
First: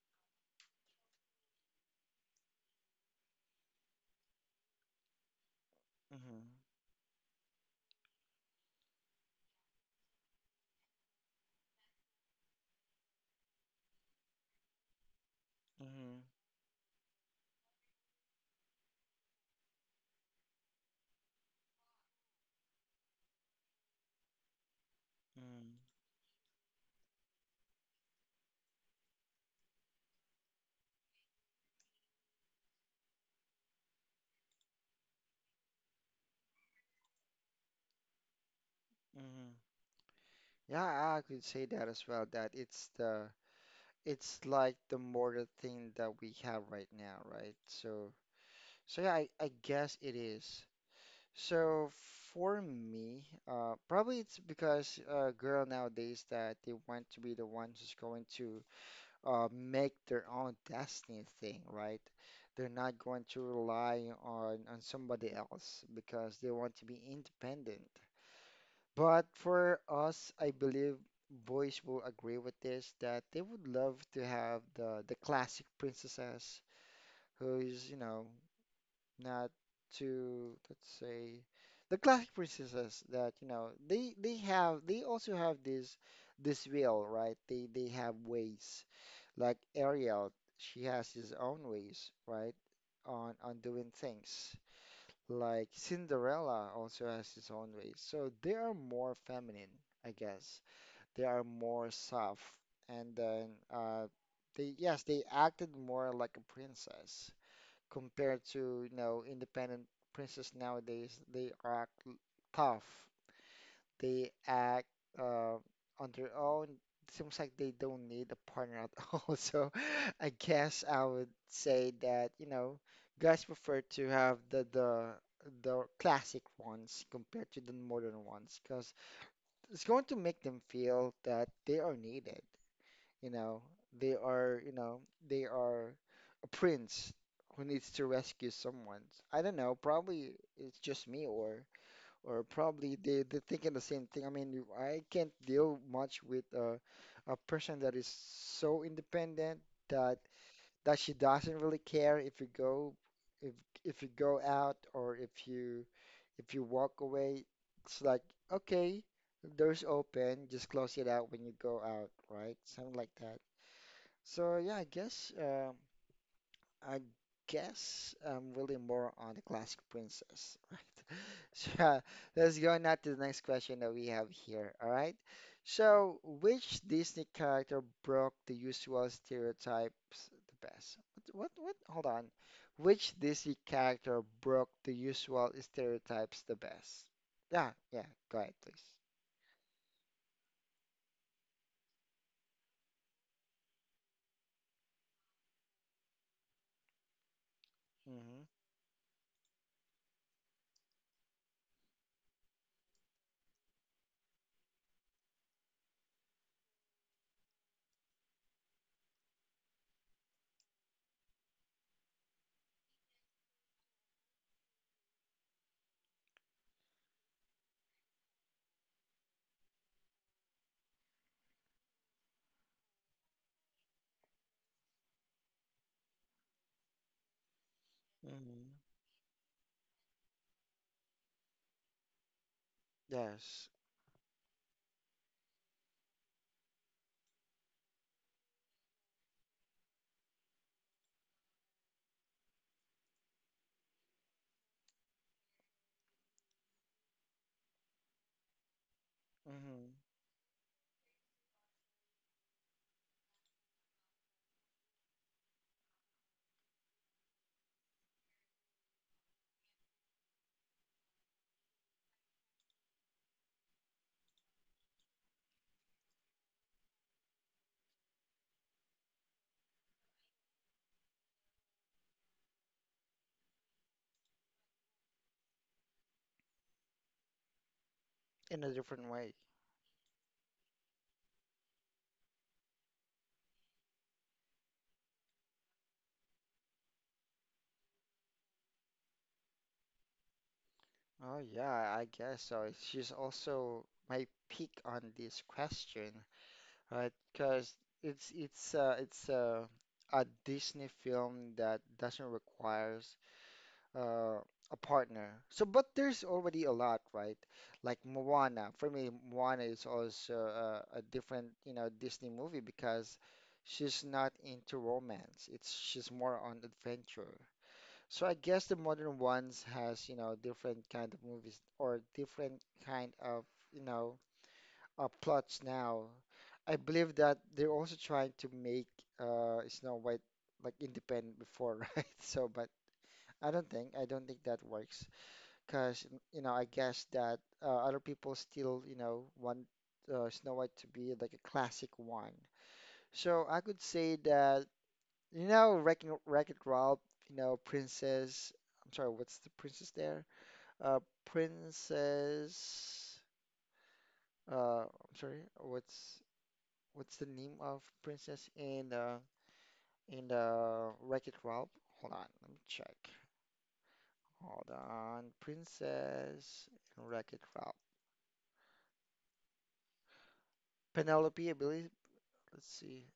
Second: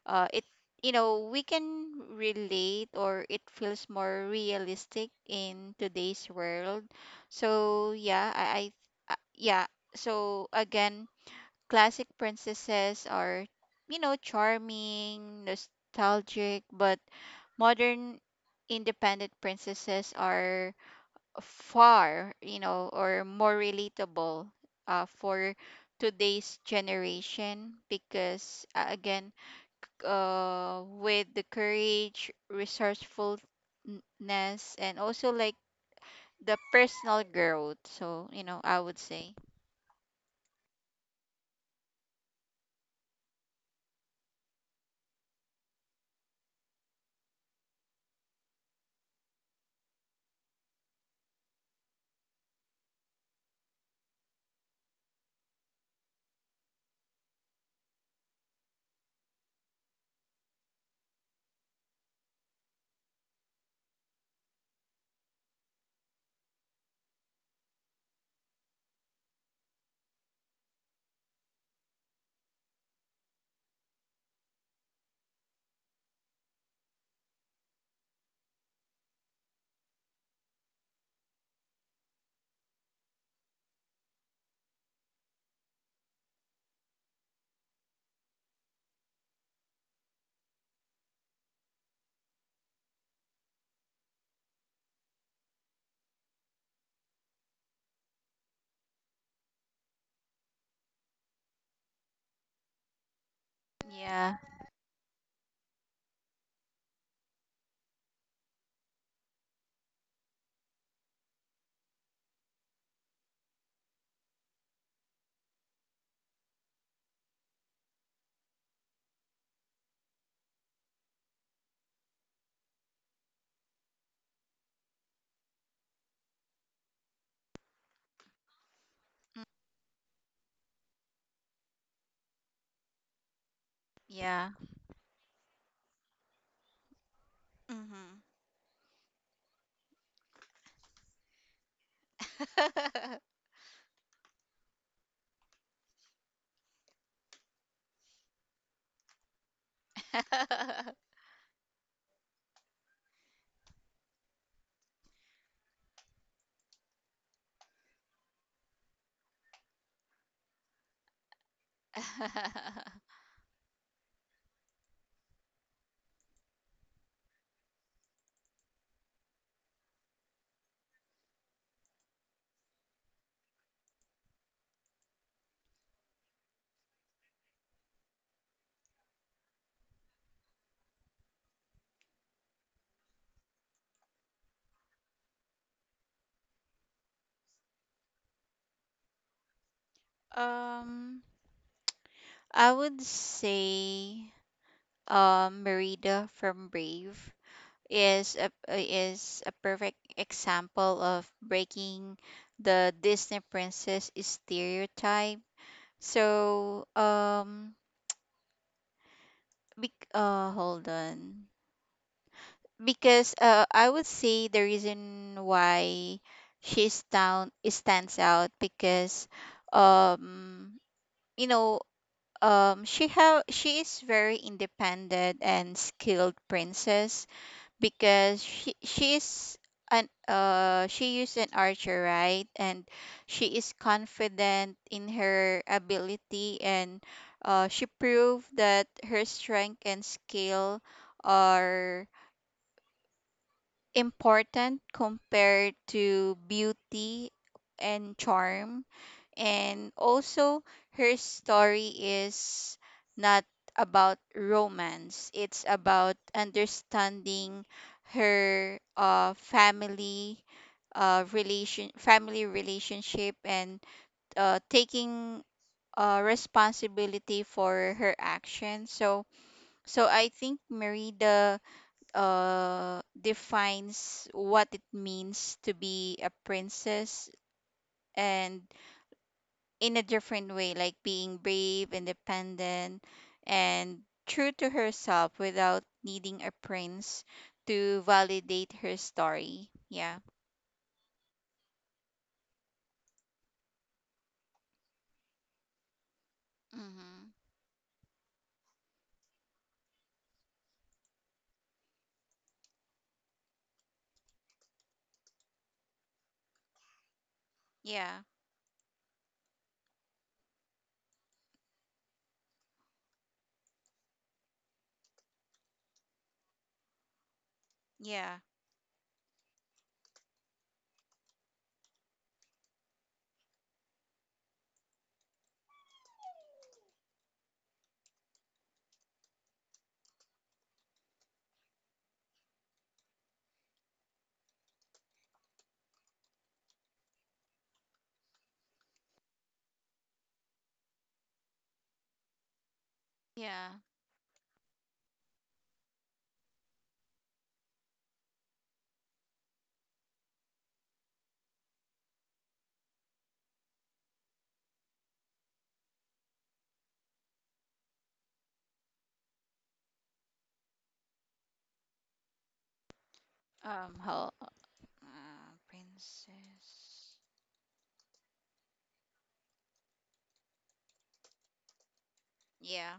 it you know we can relate, or it feels more realistic in today's
Mm-hmm.
world. So yeah, I yeah so again, classic princesses are, you know, charming,
Mm-hmm.
nostalgic, but modern independent princesses are far, you know, or more relatable for
Mm-hmm.
today's generation because, again, with the courage, resourcefulness, and also like the personal growth. So, you know, I would say,
Mm-hmm. Yeah, I could say that as well, that it's like the modern thing that we have right now, right? So yeah, I guess it is. So for me, probably it's because girl nowadays that they want to be the ones who's going to make their own destiny thing, right? They're not going to rely on somebody else because they want to be independent. But for us, I believe boys will agree with this that they would love to have the classic princesses who's, you know, not too, let's say, the classic princesses that, you know, they also have this will, right? They have ways. Like Ariel, she has his own ways, right? On doing things. Like Cinderella also has his own ways. So they are more feminine, I guess they are more soft, and then uh
yeah,
they yes they acted more like a princess compared to, you know, independent princess nowadays. Tough, they act uh, on their own. Seems like they don't need a partner at all. So I guess I would say that, you know, guys prefer to have the classic ones compared to the modern ones because it's going to make them feel that they are needed, you know, they are,
yeah.
you know, they are a prince who needs to
Mm-hmm.
rescue someone. I don't know, probably it's just me, or probably they're thinking the same thing. I mean, I can't deal much with a person that is so independent that that she doesn't really care if you go, if if you go out, or if you, if you walk away. It's like, okay, door's open, just close it out when you go out, right? Something like that. So yeah, I guess I'm really more on the classic princess, right? So yeah, let's go now to the next question that we have here. All right. So which Disney character broke the usual stereotypes the best? What? Hold on. Which Disney character broke the usual stereotypes the best? Yeah, yeah. Go ahead, please.
um, I would say Merida from Brave
Hmm.
is a perfect example of breaking the Disney princess stereotype. So, bec hold on. Because, I would say the reason why she stands out because, um you know she is very independent and skilled princess because she
Mm-hmm.
she's an she is an archer, right, and she
Yes.
is confident in her ability, and, she proved that her strength and skill are important compared to beauty and charm.
Hmm.
And also, her story is not about romance, it's about understanding her, family. Relation family relationship, and, taking, responsibility for her actions. So I think Merida, defines what it means to be a princess, and
In a different way.
in a different way, like being brave, independent, and true to herself without needing a prince to validate her story. Yeah.
Oh yeah, I guess so. She's also my pick on this question, right?
Mm-hmm.
Because it's a Disney film that doesn't requires uh, a partner. So, but there's already a lot, right? Like
Yeah.
Moana. For me, Moana is also a different, you know, Disney movie because she's not into romance. It's she's more on adventure. So I
Yeah.
guess the modern ones has, you know, different kind of movies or different kind of, you know, plots now. I believe that they're also trying to make Snow White like independent before, right? So, but I don't think that works because, you know, I guess that other people still, you know, want Snow White to be like a classic one. So I could
Yeah.
say that, you know, Wrecking Wreck-It Ralph, you know, Princess, I'm sorry, what's the princess there? Uh, Princess, I'm sorry, what's the name of Princess in the Wreck-It Ralph? Hold on, let me check.
Um. Hel- uh,
Hold on, Princess and
Princess.
Wreck-It Ralph. Penelope, I believe. Let's see.
Yeah.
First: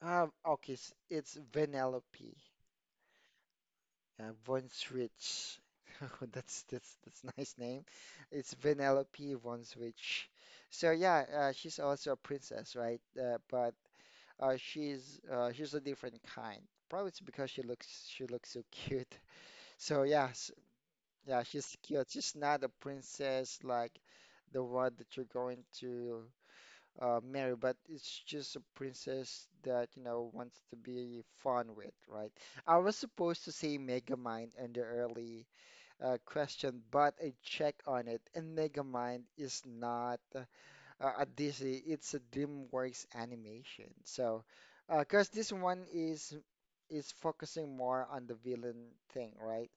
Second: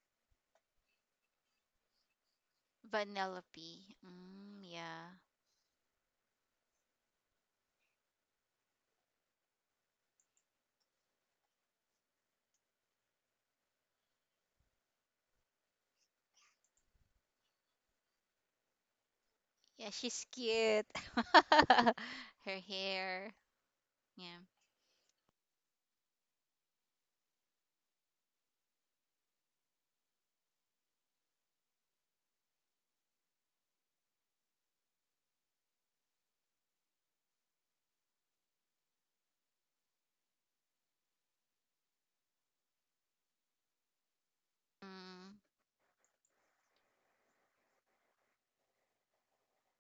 Ah, okay, it's Vanellope.
Vanellope. Mm,
Von
yeah.
Switch. Oh, that's nice name. It's Vanellope Von Switch. So yeah, she's also a princess, right? But she's a different kind. Probably it's because she looks so cute.
Yeah,
So
she's
yeah, s
cute.
yeah, she's
Her
cute. She's not a
hair.
princess like
Yeah.
the one that you're going to marry, but it's just a princess that, you know, wants to be fun with, right? I was supposed to say Megamind in the early question, but I check on it, and Megamind is not a Disney, it's a DreamWorks animation. So, because
Mm.
this one is focusing more on the villain thing, right?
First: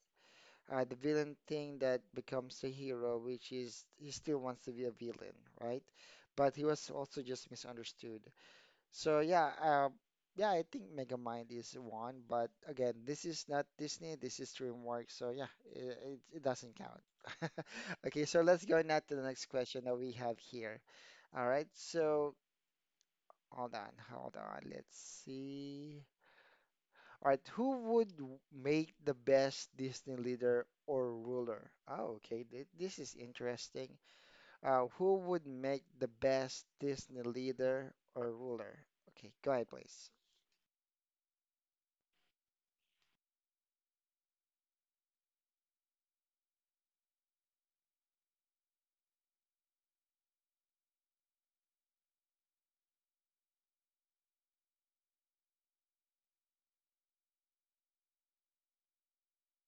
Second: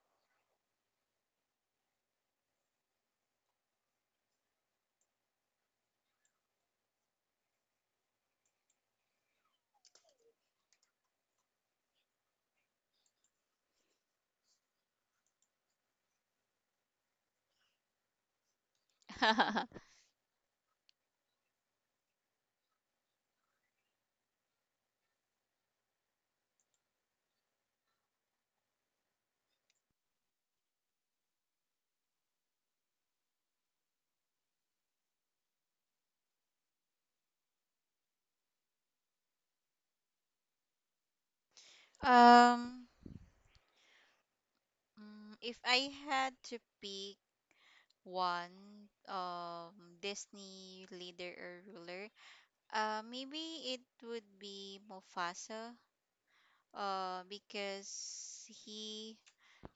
The villain thing that becomes a hero, which is he still wants to be a villain, right? But he was also just misunderstood. So yeah, yeah, I think Megamind is one, but again, this is not Disney, this is DreamWorks, so yeah, it doesn't count. Okay, so let's go now to the next question that we have here. All right, so hold on, let's see. All right, who would make the best Disney leader or ruler? Oh, okay, th this is interesting. Who would make the best Disney leader or ruler? Okay, go ahead, please.
um. If I had to pick one, Disney leader or ruler, maybe it would be Mufasa, because he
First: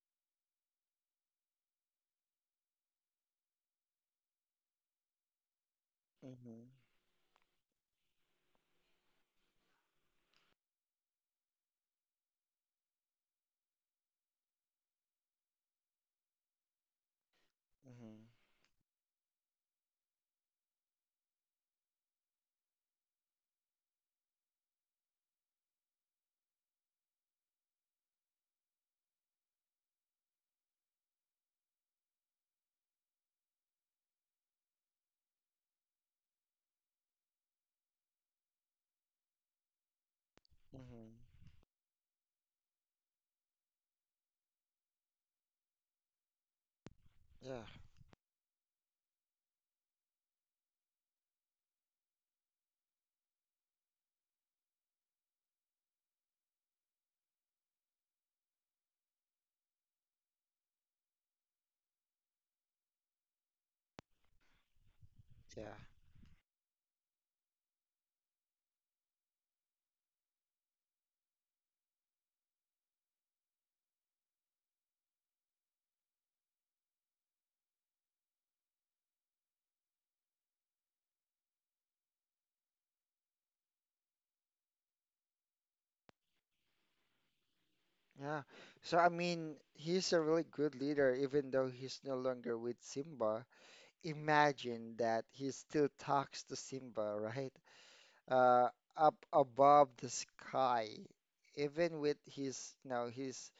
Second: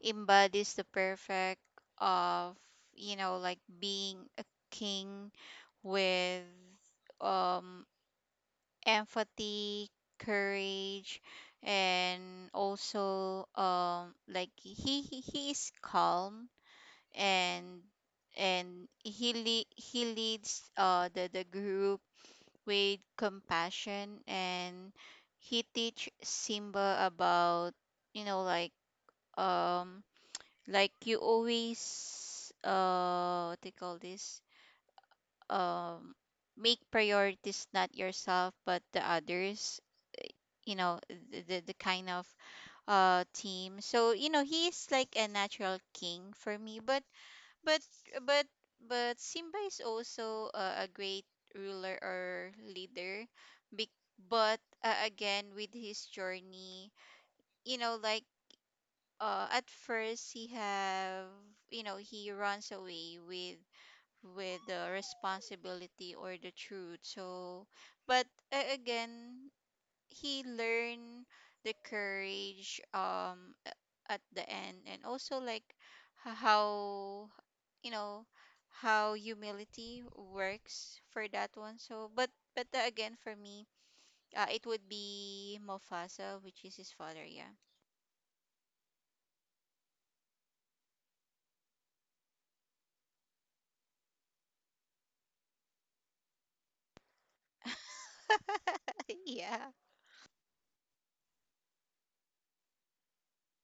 embodies the perfect of, you know, like being a king with,
Mm-hmm.
um empathy, courage, and also, he is calm, and
Mm-hmm.
and he leads the group with compassion, and he teach Simba about, you know, like, um like you always, what do you call this, um make priorities not yourself but the others, you know,
Mm-hmm.
the kind of, team. So, you know, he's like a natural king for me, but
Yeah,
but but but Simba is also a great ruler or leader. Be- but Again, with his journey, you know, like, at first he have, you know, he runs away with the
yeah,
responsibility or the truth. So, but, again, he learned the courage, at the end, and also like, how, you know, how humility works for that one. So, but again, for me, it would be Mufasa, which is his father. Yeah.
yeah. So I mean, he's a really good leader, even though he's no longer with Simba. Imagine that he still talks to Simba, right? Uh, up
Yeah.
above the sky, even with his, you know, his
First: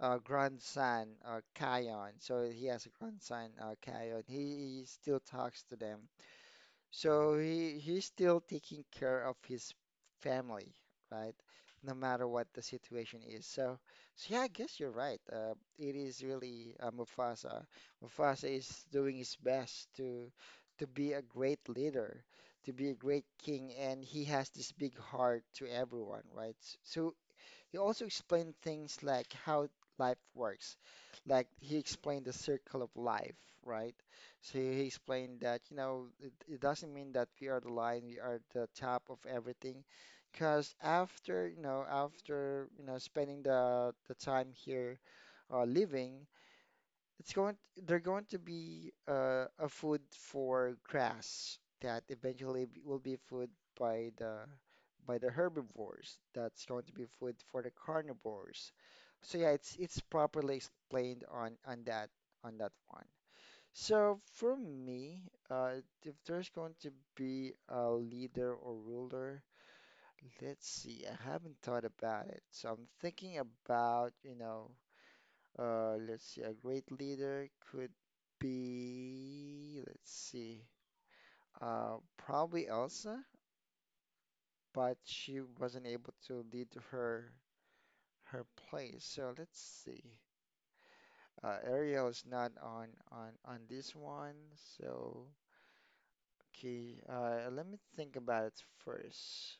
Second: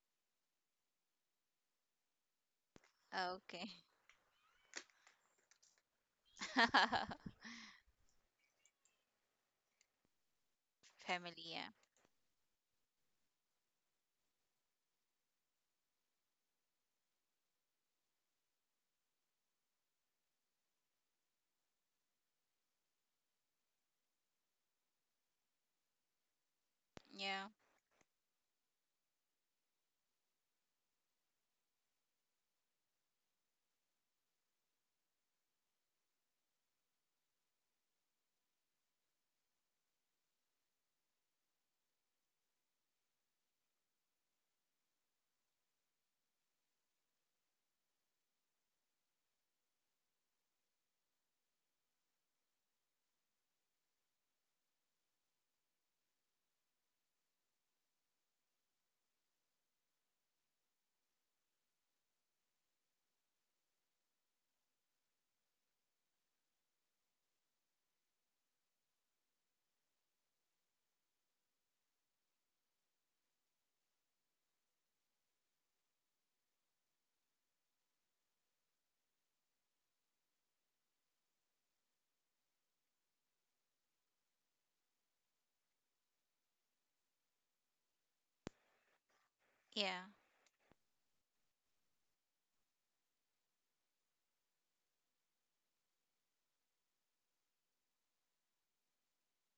grandson, Kion. So he has a grandson,
Okay.
Kion. He still talks to them. So he's still taking care of his family, right?
Family, yeah.
No matter what the situation is. So, so yeah, I guess you're right. It is really Mufasa. Mufasa is doing his best to be a great leader, to be a great king, and he has this big heart to everyone, right? So
Yeah.
he also explained things like how life works. Like he explained the circle of life, right? So he explained that, you know, it doesn't mean that we are the lion, we are the top of everything. Because after, you know, spending the time here living, it's going they're going to be a food for grass that eventually will be food by the by the herbivores. That's going to be food for the carnivores. So yeah, it's properly explained on that one. So for me, if there's going to be a leader or ruler, let's see. I haven't thought about it. So I'm thinking about, you know, let's see, a great leader could be, let's see, probably Elsa, but she wasn't able to lead her place. So let's
Yeah.
see. Ariel is not on this one. So okay, let me think about it first.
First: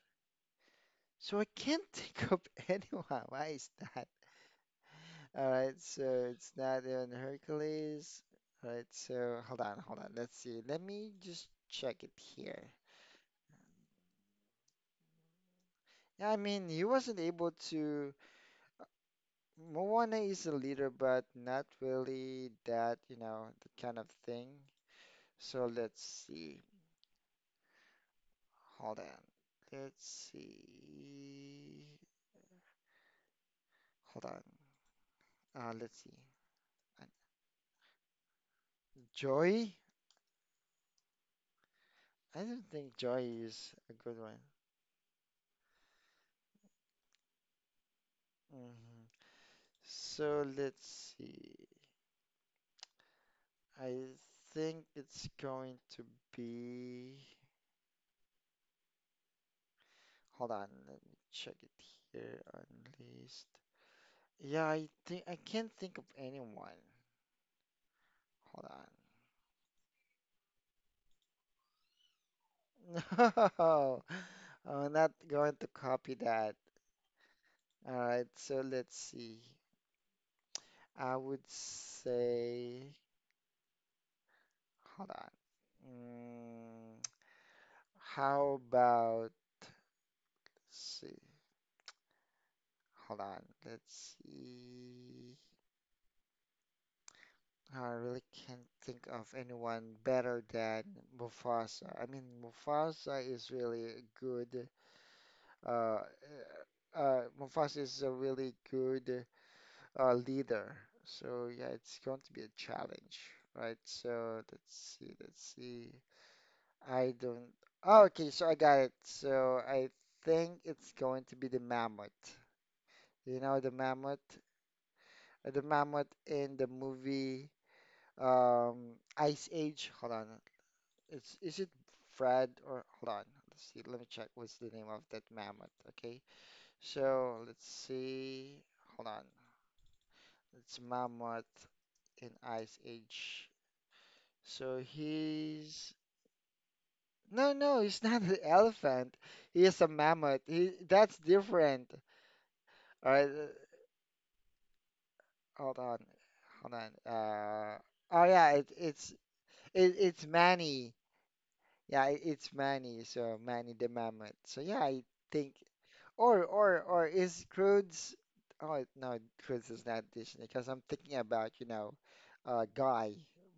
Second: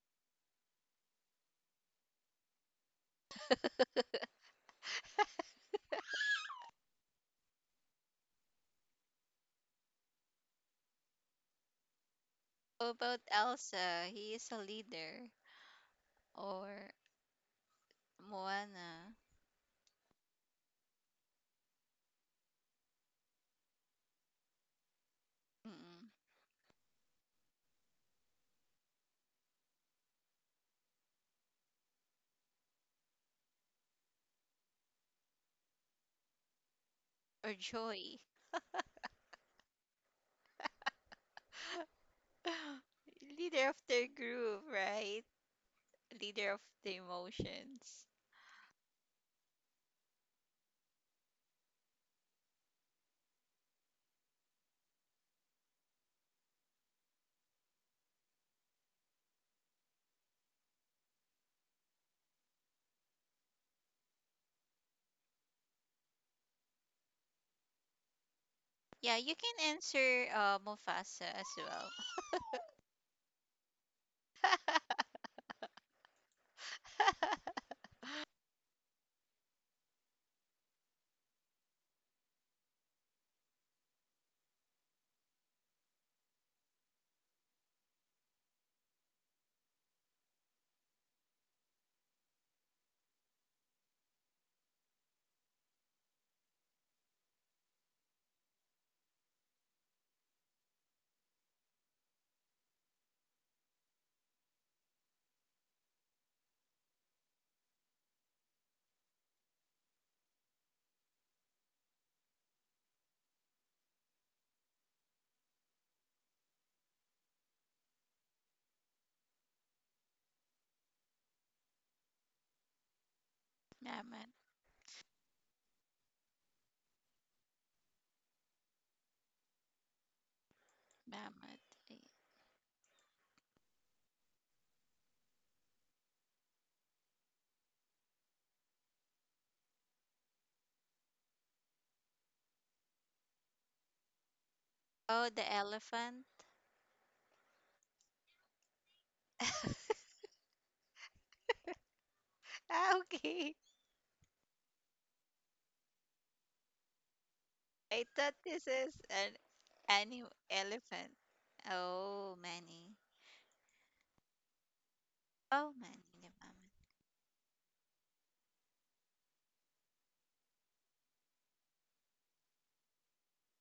So I can't think of anyone. Why is that? All right, so it's not in Hercules. All right, so hold on. Let's see. Let me just check it here.
How about Elsa? He is a leader.
Yeah, I
Or
mean, he wasn't able to.
Moana.
Moana is a leader, but not really that, you know, that kind of thing. So let's
Mm-mm.
see. Hold on. Let's see. Hold on. Let's see. Uh,
Or Joy.
Joy? I don't think Joy
Leader
is
of
a
their
good one.
group, right? Leader of the emotions.
Hmm. So let's see. I think it's going to be. Hold on, let me check it here on list. Yeah, I think I can't think of anyone. Hold
Yeah, you can answer, Mufasa as well.
on. No, I'm not going to copy that. All right, so let's see. I would say, hold on. Mm, how about, let's see. Hold on, let's see. I really can't think of anyone better than Mufasa. I mean, Mufasa is really a good. Uh, Mufasa is a really good leader. So yeah, it's going to be a challenge, right? So let's see. I don't. Oh, okay, so I got it. So I think it's going to be the mammoth. You know,
Mammoth,
the mammoth in the movie Ice Age. Hold on. It's is
mammoth.
it
Eh.
Fred or hold on, let's see, let me check what's the name of that mammoth, okay? So let's see, hold on, it's mammoth in Ice Age. So
Oh, the
he's
elephant.
no, no, he's not an elephant. He is a mammoth. He that's different.
Ah,
All right,
okay.
hold on, hold on.
I
Oh
thought
yeah,
this is an
it, it's
animal
Manny.
elephant.
Yeah,
Oh,
it's
Manny.
Manny. So Manny the mammoth. So yeah, I think
Oh, Manny the
Or
mammoth.
or or is Croods? Oh no, Croods is not Disney because I'm thinking about, you know, Guy,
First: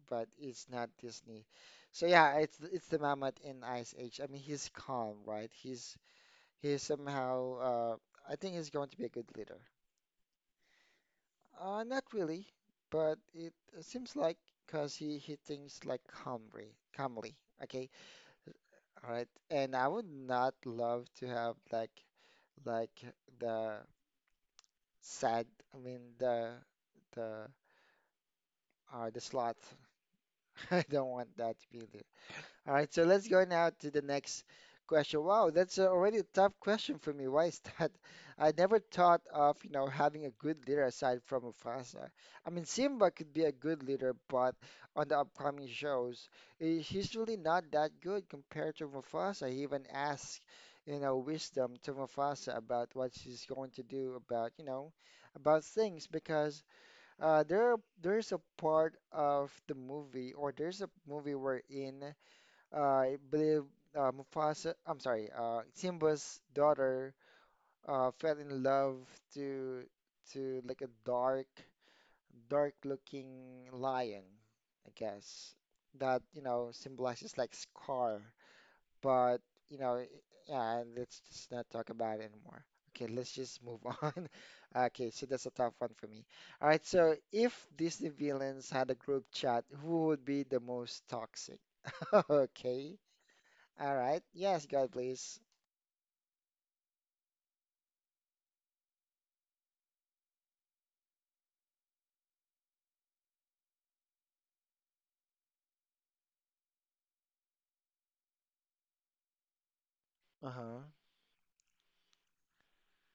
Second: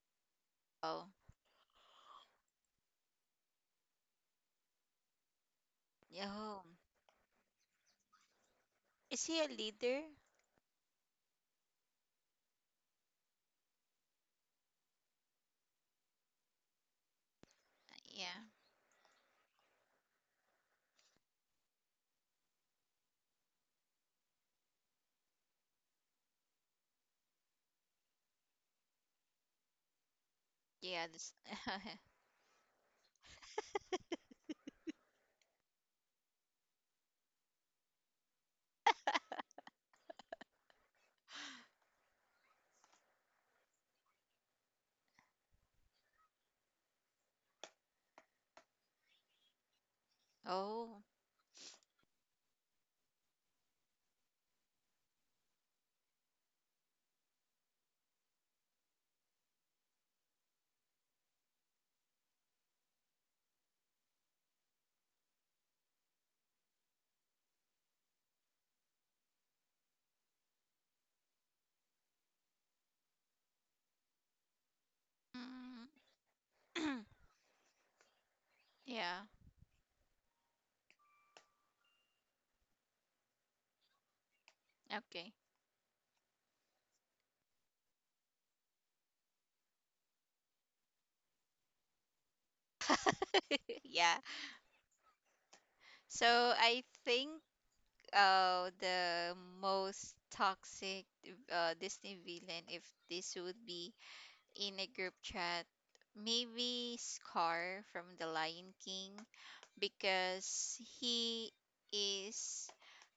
but it's not
Oh,
Disney. So yeah, it's the Mammoth in Ice Age. I mean, he's calm, right?
yeah. Oh.
He's somehow. I think he's going to be a
Is
good
he a
leader.
leader?
Not really, but it seems like because he thinks like calmly, calmly. Okay,
Yeah.
all right. And I would not love to have like the sad. I mean the the slot. I
Yeah.
don't
This.
want that to be there. All right, so let's go now to the next question. Wow, that's already a tough question for me. Why is that? I never thought of, having a good leader aside from Mufasa. I mean, Simba could be a good leader, but on the upcoming shows, he's really not that good compared to Mufasa. He even asked, you
Oh.
know, wisdom to Mufasa about what she's going to do about, about things because. Uh, there, there's a part of the movie, or there's a movie wherein I believe Mufasa, I'm sorry, Simba's daughter fell in love to to like a dark, dark-looking lion, I guess, that you know
Mm.
symbolizes like scar.
Yeah.
But you know, i- yeah, let's just not talk about it anymore. Okay, let's just move on. Okay, so
Okay.
that's a tough one for me. All right, so if Disney villains had a group chat, who would be the most toxic? Okay. All
Yeah.
right. Yes, God, please.
So I think the most toxic, Disney villain, if this would be in a group chat, maybe Scar from The Lion King, because
Uh-huh.
he is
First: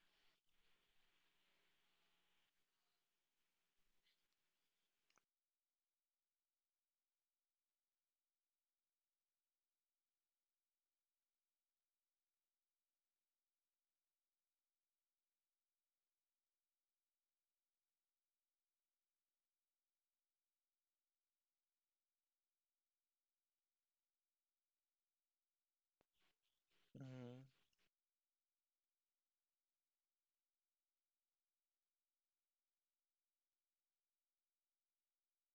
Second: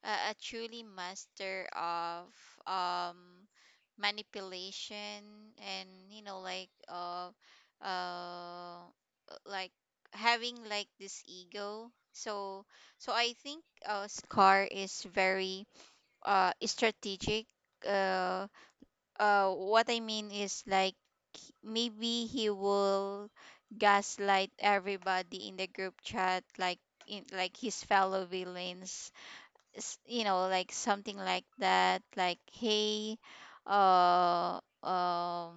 a truly master of, um, manipulation, and, you know, like, uh, like having like this ego. So I think, Scar is very, strategic. uh what I mean is like, maybe he will gaslight everybody in the group chat, like in
hmm
like his fellow villains. You know, like something like that, like, hey, uh um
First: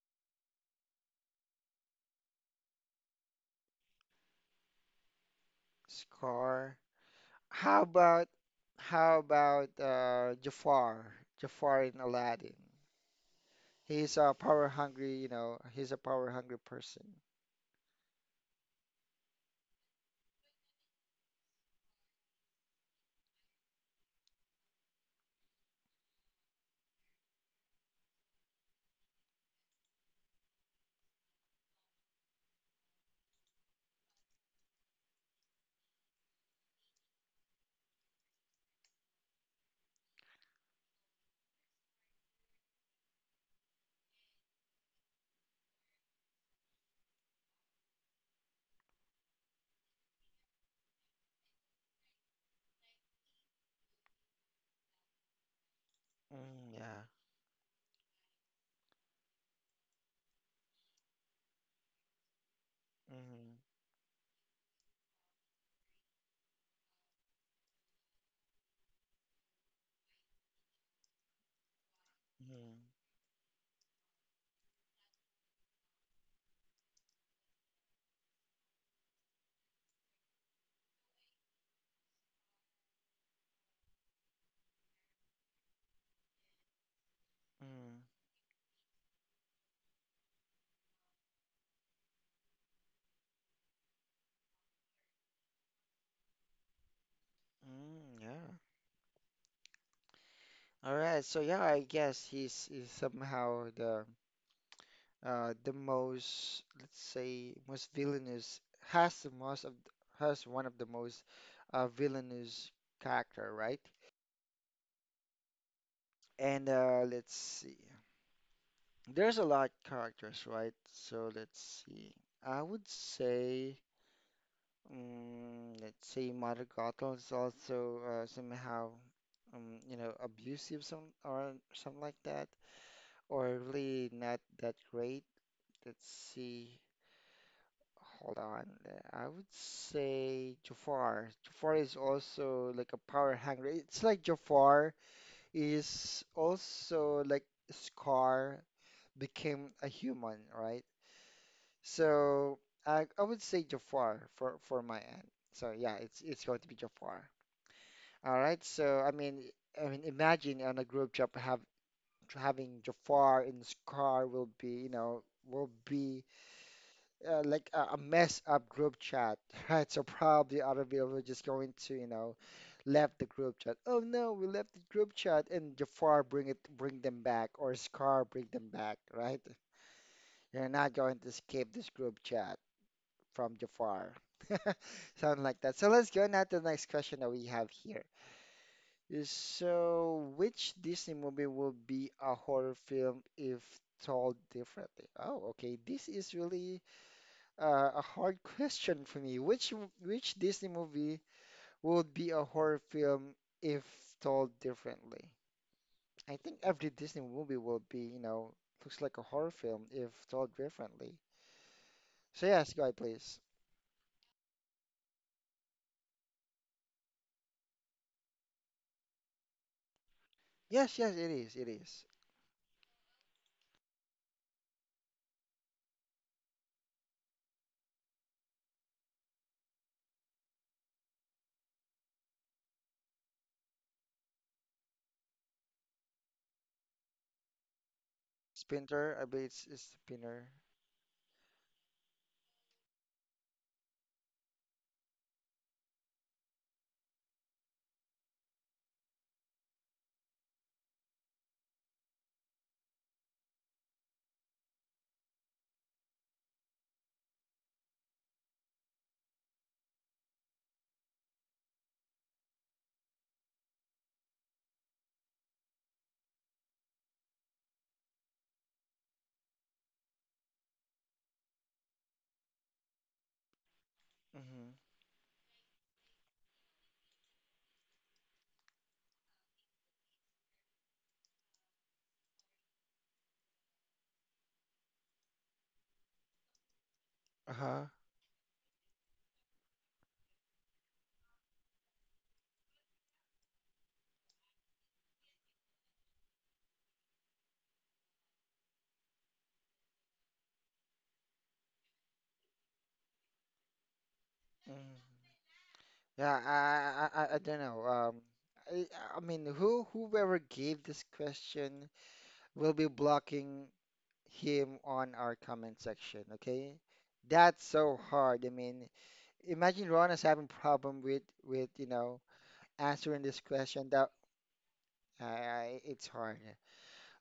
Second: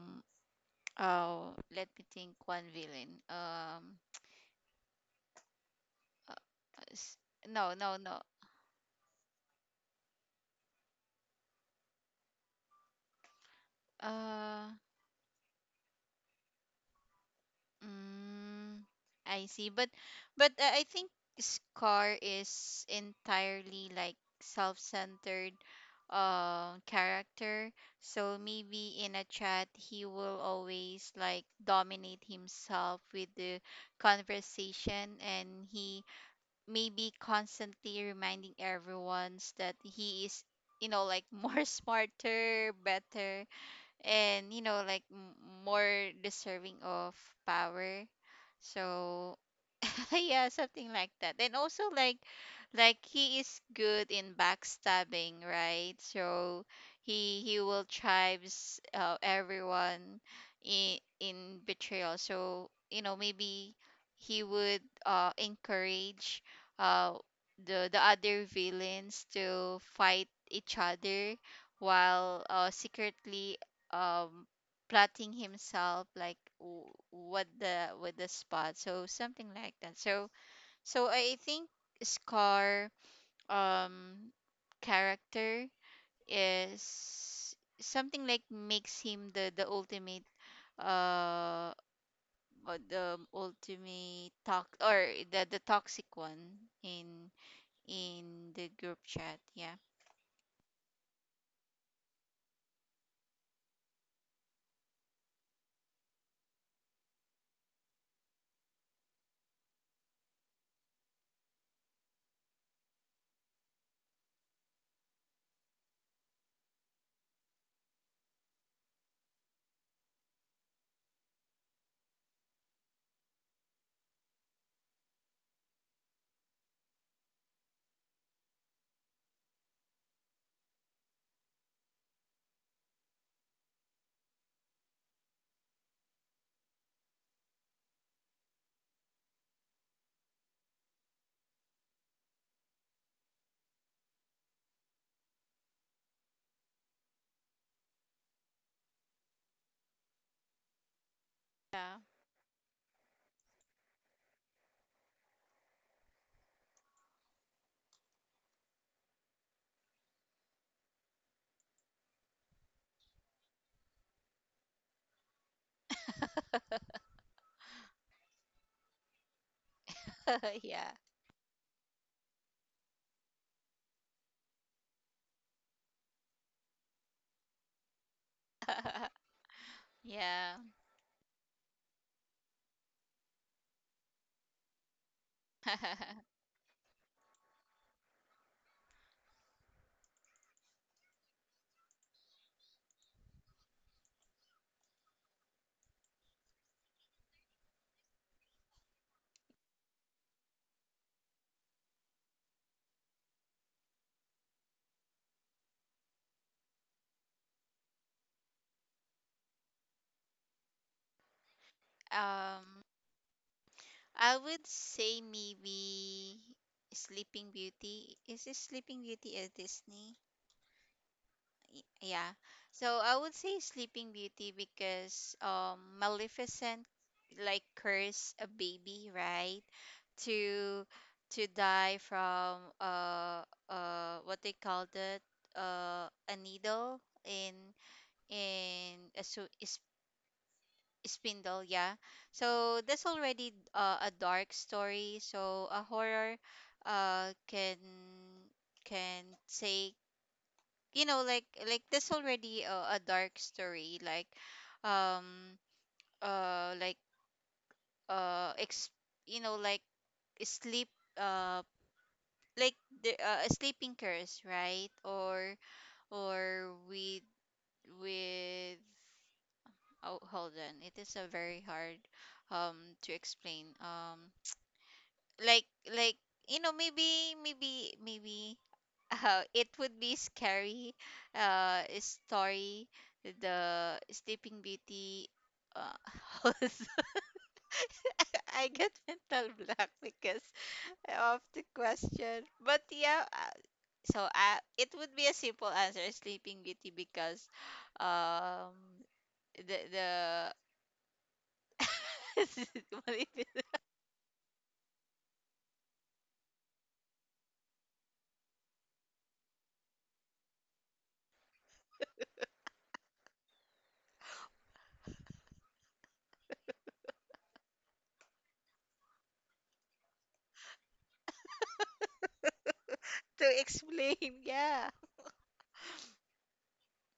oh, let me think one villain. Uh,
Scar.
s- no,
How
no, no.
about how about Jafar? Jafar in Aladdin. He's a power
uh
hungry, you know, he's a power hungry person.
Mm, I see. But I think Scar is entirely like self-centered, character. So maybe in a chat he will always like dominate himself with the conversation, and he maybe constantly reminding everyone that he is, you know, like more smarter, better, and, you know, like, more deserving of power. So yeah, something like that. And also like, he is good in backstabbing, right? So
Mm, yeah.
he will tribes, everyone in betrayal. So, you know,
hmm
maybe he would encourage, uh the other villains to fight each other while,
Mm,
secretly, um plotting himself like, what the with the spot. So something like that. So I think Scar, um character is
mm,
something like makes him the ultimate, uh the ultimate talk, or the toxic one in
mm, yeah.
in the group chat. Yeah.
All right. So yeah, I guess he's somehow the most, let's say most villainous, has the most of, has one of the most villainous character, right? And uh, let's see. There's a lot characters, right? So let's see. I would say mm, let's say Mother Gothel is also somehow you know abusive some or something like that, or really not that great. Let's see. Hold on. I would say Jafar. Jafar is also like a power hungry. It's like Jafar is also like Scar became a human, right?
Yeah.
So I would say Jafar for my end. So yeah, it's going to be Jafar. All right. I mean imagine on a group chat have having Jafar and Scar will be, you know, will be like a mess up group chat, right? So probably other
Yeah.
people were just going to, you know, left the group chat. Oh no, we left the group chat, and Jafar bring it, bring them back, or Scar bring them back, right?
Yeah.
You're not going to escape this group chat from Jafar. Something like that. So let's go now to the next question that we have here. So, which Disney movie will be a horror film if told differently? Oh, okay. This is really a hard question for me. Which Disney movie would be a horror film if told differently? I think every Disney movie will be, you know, looks like a horror film if told differently. So yes, go
um
ahead, please.
I would say maybe Sleeping Beauty. Is this Sleeping Beauty at Disney?
Yes, yes, it is. It is.
Yeah. So I would say Sleeping Beauty because, Maleficent like curse a baby, right? To to die from, what they called it, a needle in in
Splinter, I
a
believe it's Splinter.
spindle, yeah. So that's already, a dark story. So a horror, uh can can take, you know, like that's already a dark story, like, um like ex you know, like sleep, uh like the a sleeping curse, right, or with, oh, hold on. It is a very hard, to explain,
Hmm.
like like, you know, maybe it would be scary, story, the Sleeping Beauty, uh, also.
Uh-huh.
I get mental block because of the question, but yeah, it would be a simple answer, Sleeping Beauty, because, um the what is it?
Hmm. Yeah, I don't know. I, I mean, whoever gave this question will be blocking him on our comment section, okay? That's so hard. I mean, imagine Rona's having problem with, you know, answering this
To
question that
explain, yeah.
it's hard.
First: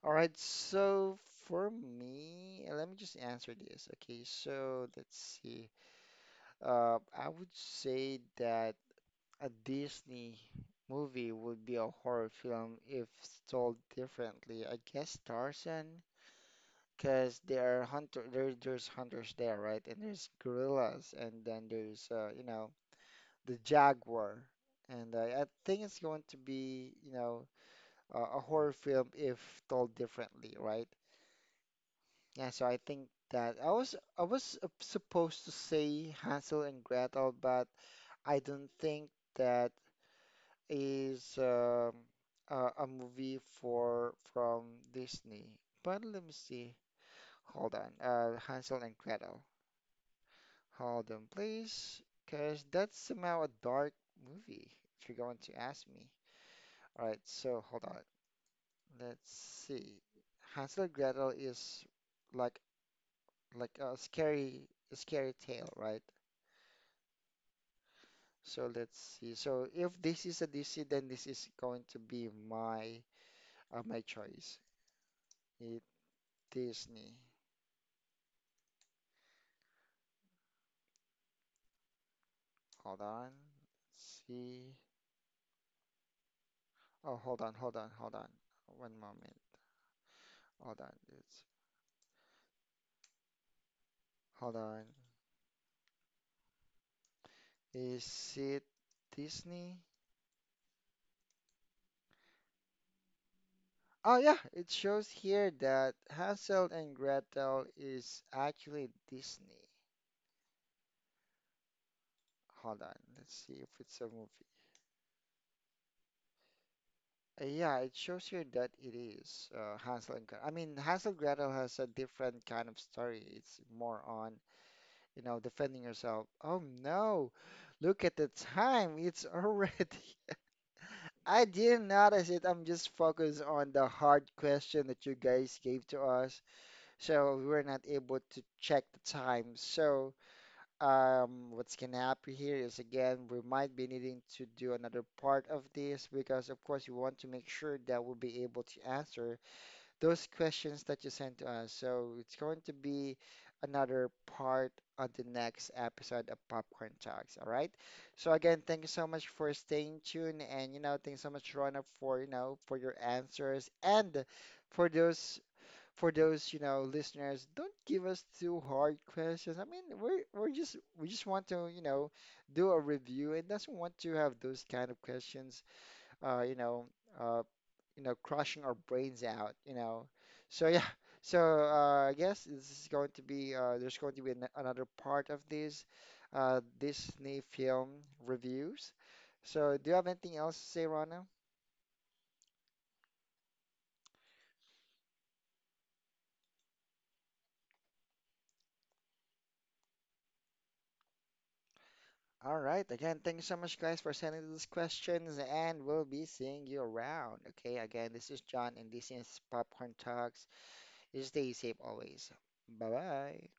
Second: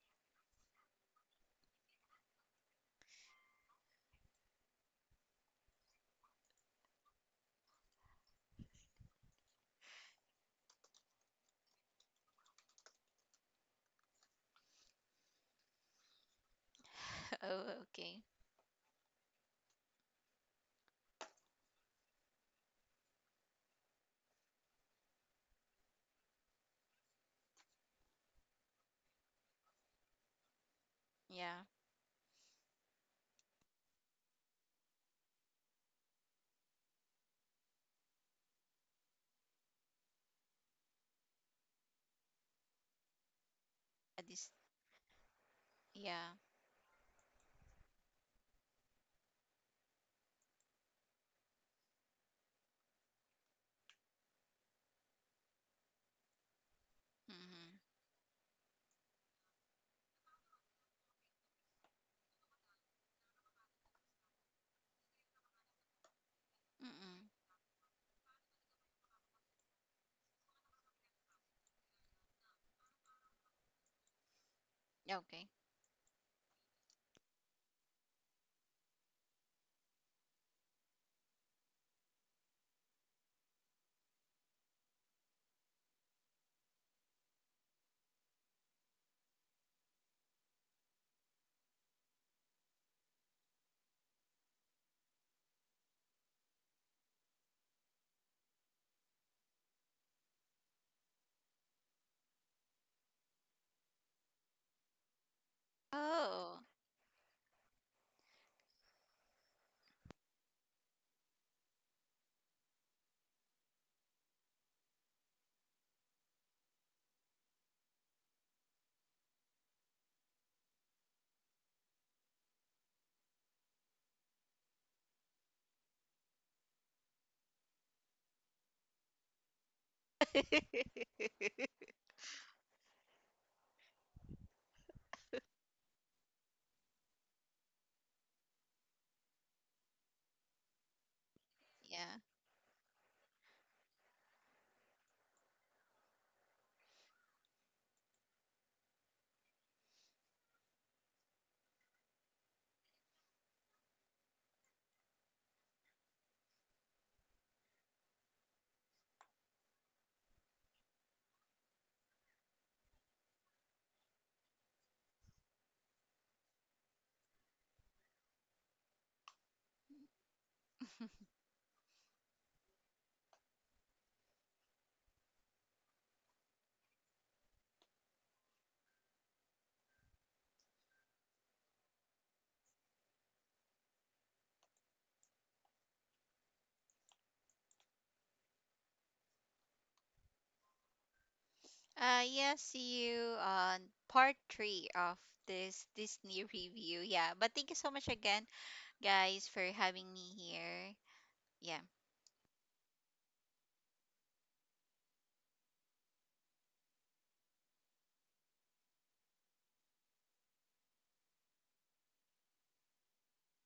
All right, so for me, let me just answer this. Okay, so let's see. I would say that a Disney movie would be a horror film if told differently. I guess Tarzan because
Oh,
there are
okay.
hunter there there's hunters there, right? And there's gorillas, and then there's you know the jaguar, and I think it's going to be you know a horror film if told differently, right?
Yeah.
Yeah, so I think that I was supposed to say Hansel and Gretel, but I don't think that is a movie for
At this.
from Disney. But let
Yeah.
me see. Hold on. Hansel and Gretel. Hold on, please, because that's somehow a dark movie, if you're going to ask me. All right, so
Mhm.
hold on. Let's see. Hansel and Gretel is like like a scary tale, right?
Mm-mm.
So let's see. So if this is a DC, then this is going to be my my choice.
Okay.
It Disney. Hold on. Let's see. Oh, hold on. One moment. Hold on. It's, hold on. Is it Disney? Oh yeah, it shows here that
Oh.
Hansel and Gretel is actually Disney. Hold on, let's see if it's a movie. Yeah, it shows here that it is Hansel and Gretel. I mean, Hansel and Gretel has a different kind of story. It's more on, you know, defending yourself. Oh no, look at the time. It's already. I didn't notice it. I'm just focused on the hard question that you guys gave to us, so we were not able to check the time. So what's gonna
Yeah.
happen here is, again, we might be needing to do another part of this because of course we want to make sure that we'll be able to answer those questions that you sent to us. So it's going to be another part on the next episode of Popcorn Talks. All right. So again, thank you so much for staying tuned, and you know thanks so much Rona for you know for your answers and for those for those, you know, listeners, don't give us too hard questions. I mean, we're just, we just want to, you know, do a review and doesn't want to have those kind of questions, uh, you know, uh, you know, crushing our brains out, you know. So yeah, so I guess this is going to be there's going to be another part of this Disney film reviews. So do you have anything else to say, Rana?
Yeah, see you on part three of this Disney review. Yeah. But thank you so much again, guys, for having me here. Yeah.
All right. Again, thank you so much, guys, for sending these questions, and we'll be seeing you around. Okay. Again, this is John, and this is Popcorn Talks. You stay safe always. Bye bye.